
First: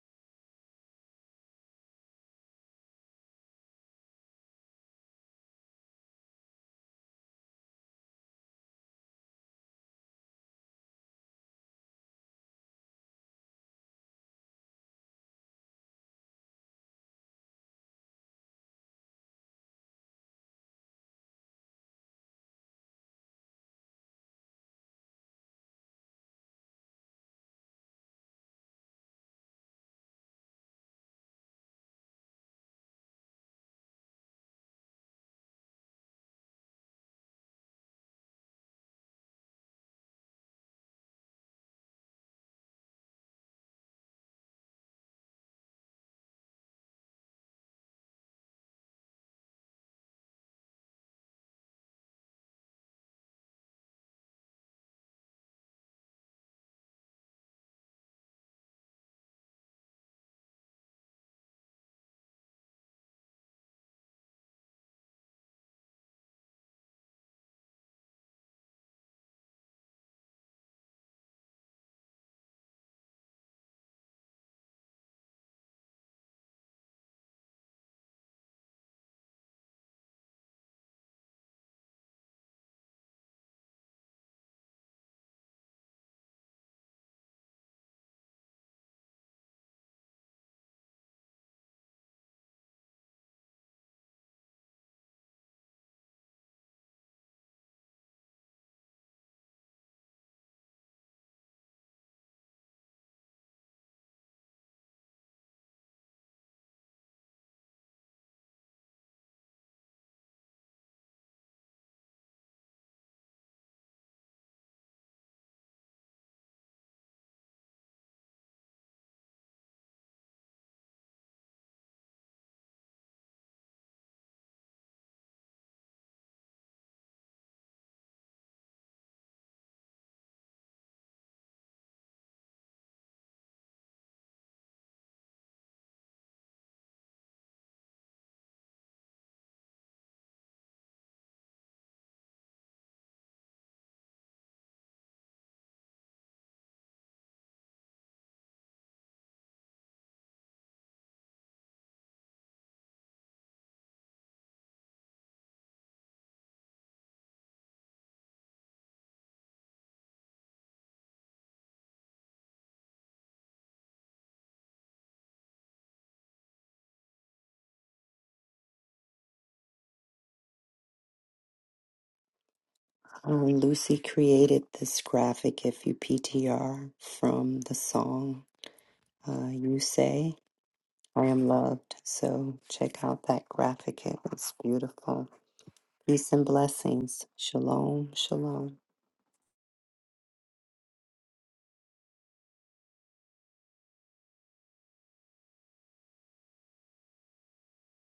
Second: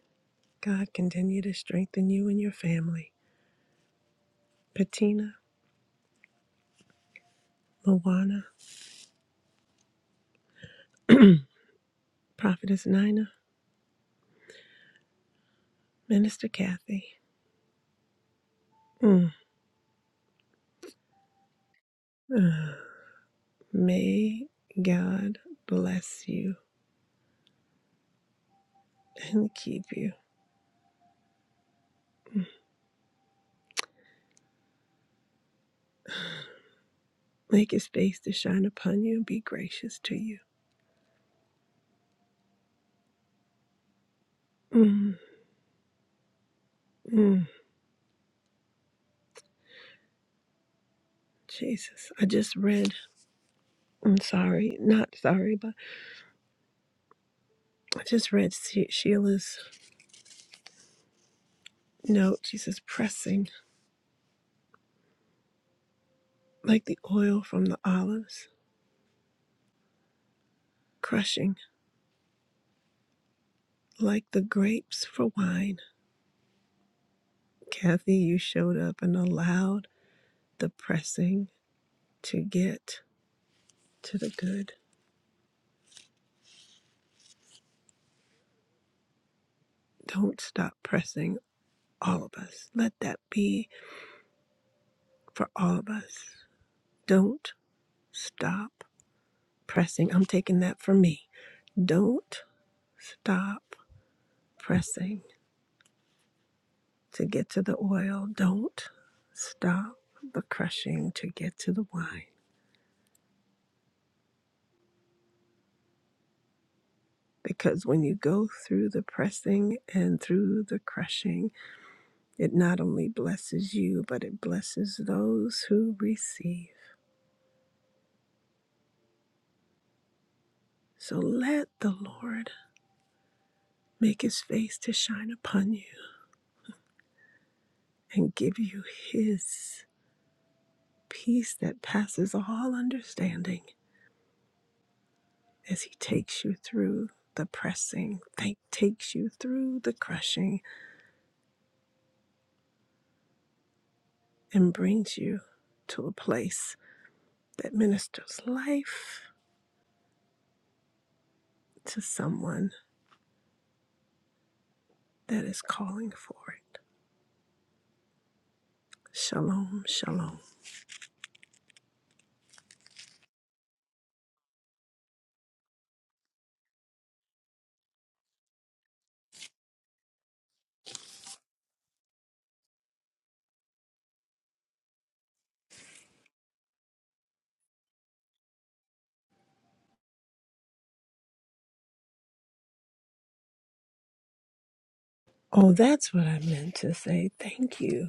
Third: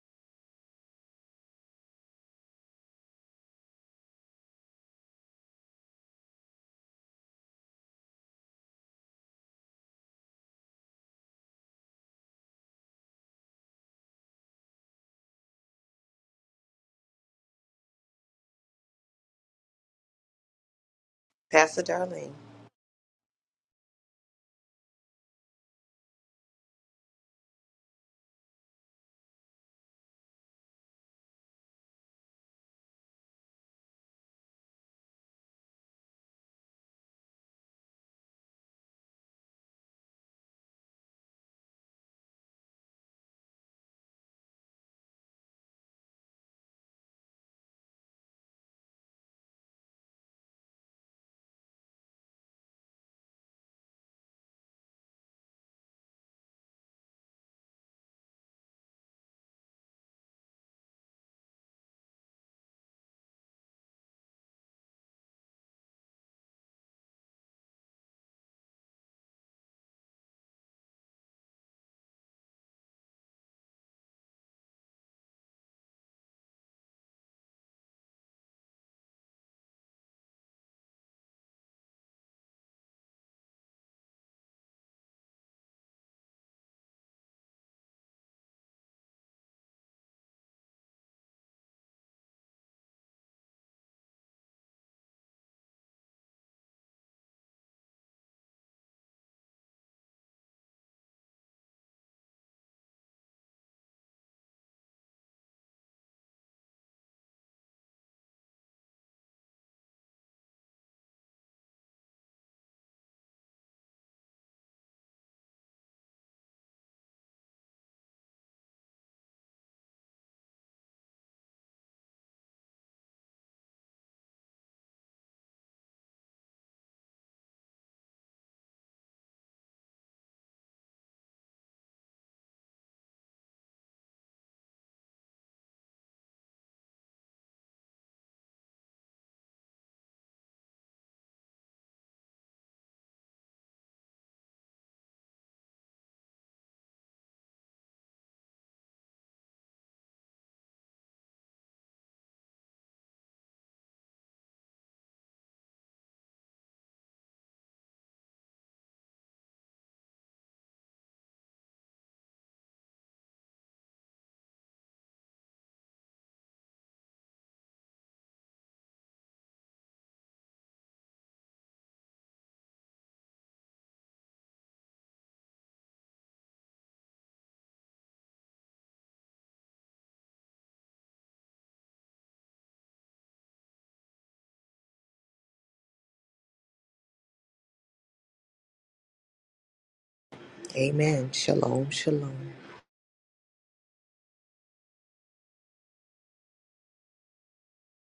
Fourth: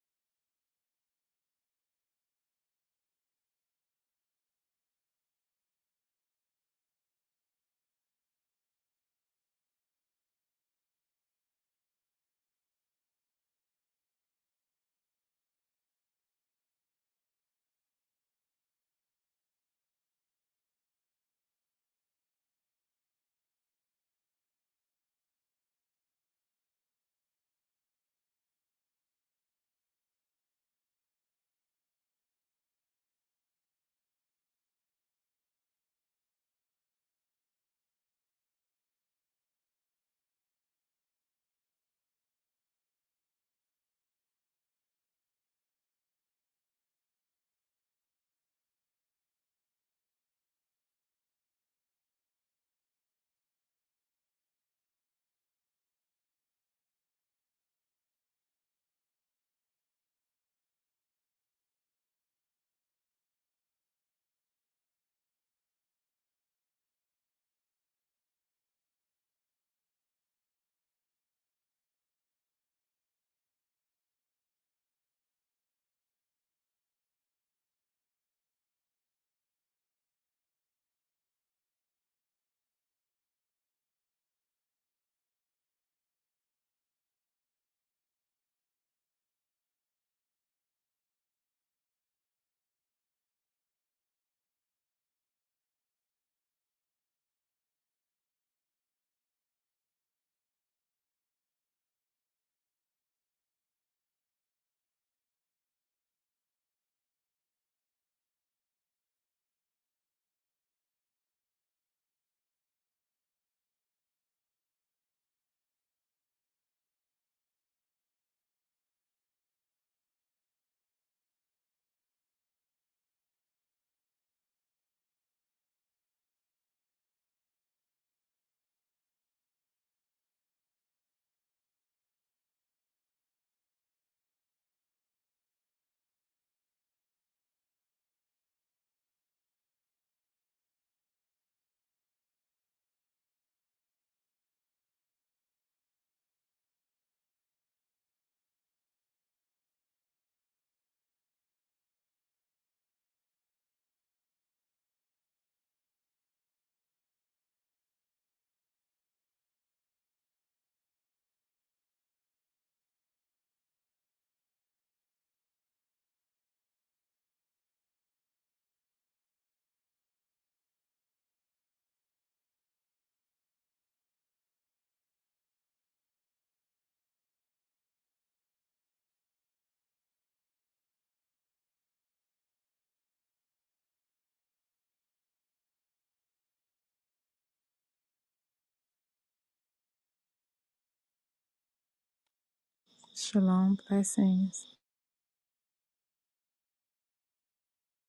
Speaker 1: God continue to strengthen you and your family. Patina, Luana, *clears throat* Prophetess Nina, Minister Kathy. Mm.
Speaker 3: Pastor Darlene.
Speaker 1: *sighs* Uh, May God bless you and keep you. Mm. Make his face to shine upon you and be gracious to you. Mm, mm, Jesus, I just read. I'm sorry, not sorry, but I just read She- Sheila's note. She says, pressing. like the oil from the olives, crushing like the grapes for wine. Kathy, you showed up and allowed the pressing to get to the good. Don't stop pressing, all of us. Let that be for all of us. Don't stop pressing. I'm taking that for me. Don't stop pressing to get to the oil. Don't stop the crushing to get to the wine. Because when you go through the pressing and through the crushing, it not only blesses you, but it blesses those who receive. So let the Lord make his face to shine upon you and give you his peace that passes all understanding as he takes you through the pressing, that takes you through the crushing, and brings you to a place that ministers life to someone that is calling for it. Shalom, shalom.
Speaker 2: Um, Lucy created this graphic, if you PTR, from the song uh, You Say, I Am Loved. So check out that graphic. It was beautiful. Peace and blessings. Shalom, shalom.
Speaker 3: Amen. Shalom, shalom.
Speaker 4: Shalom. Blessings.
Speaker 1: Oh, that's what I meant to say. Thank you,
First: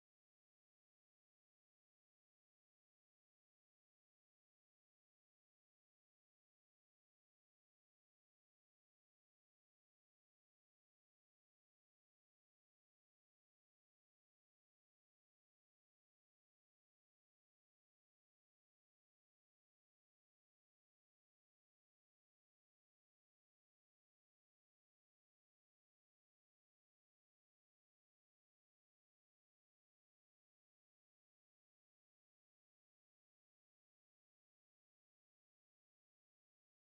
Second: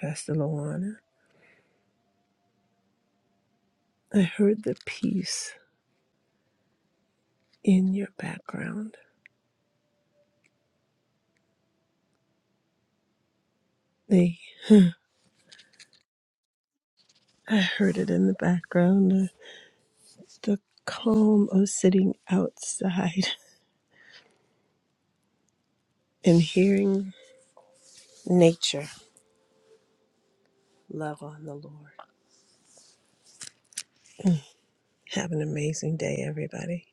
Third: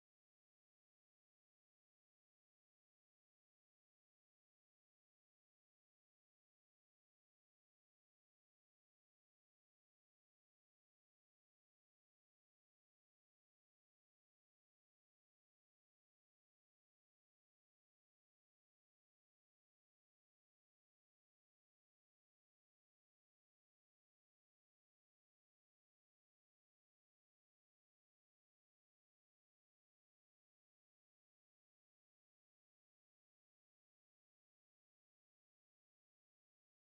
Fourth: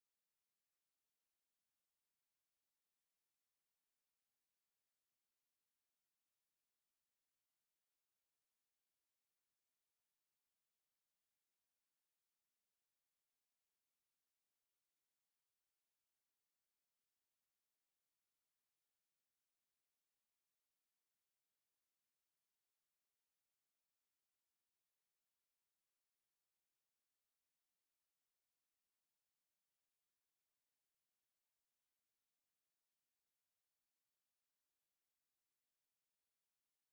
Speaker 1: Pastor Luana. I heard the peace in your background. The I heard it in the background. The, the calm of sitting outside *laughs* and hearing nature. Love on the Lord. Have an amazing day, everybody.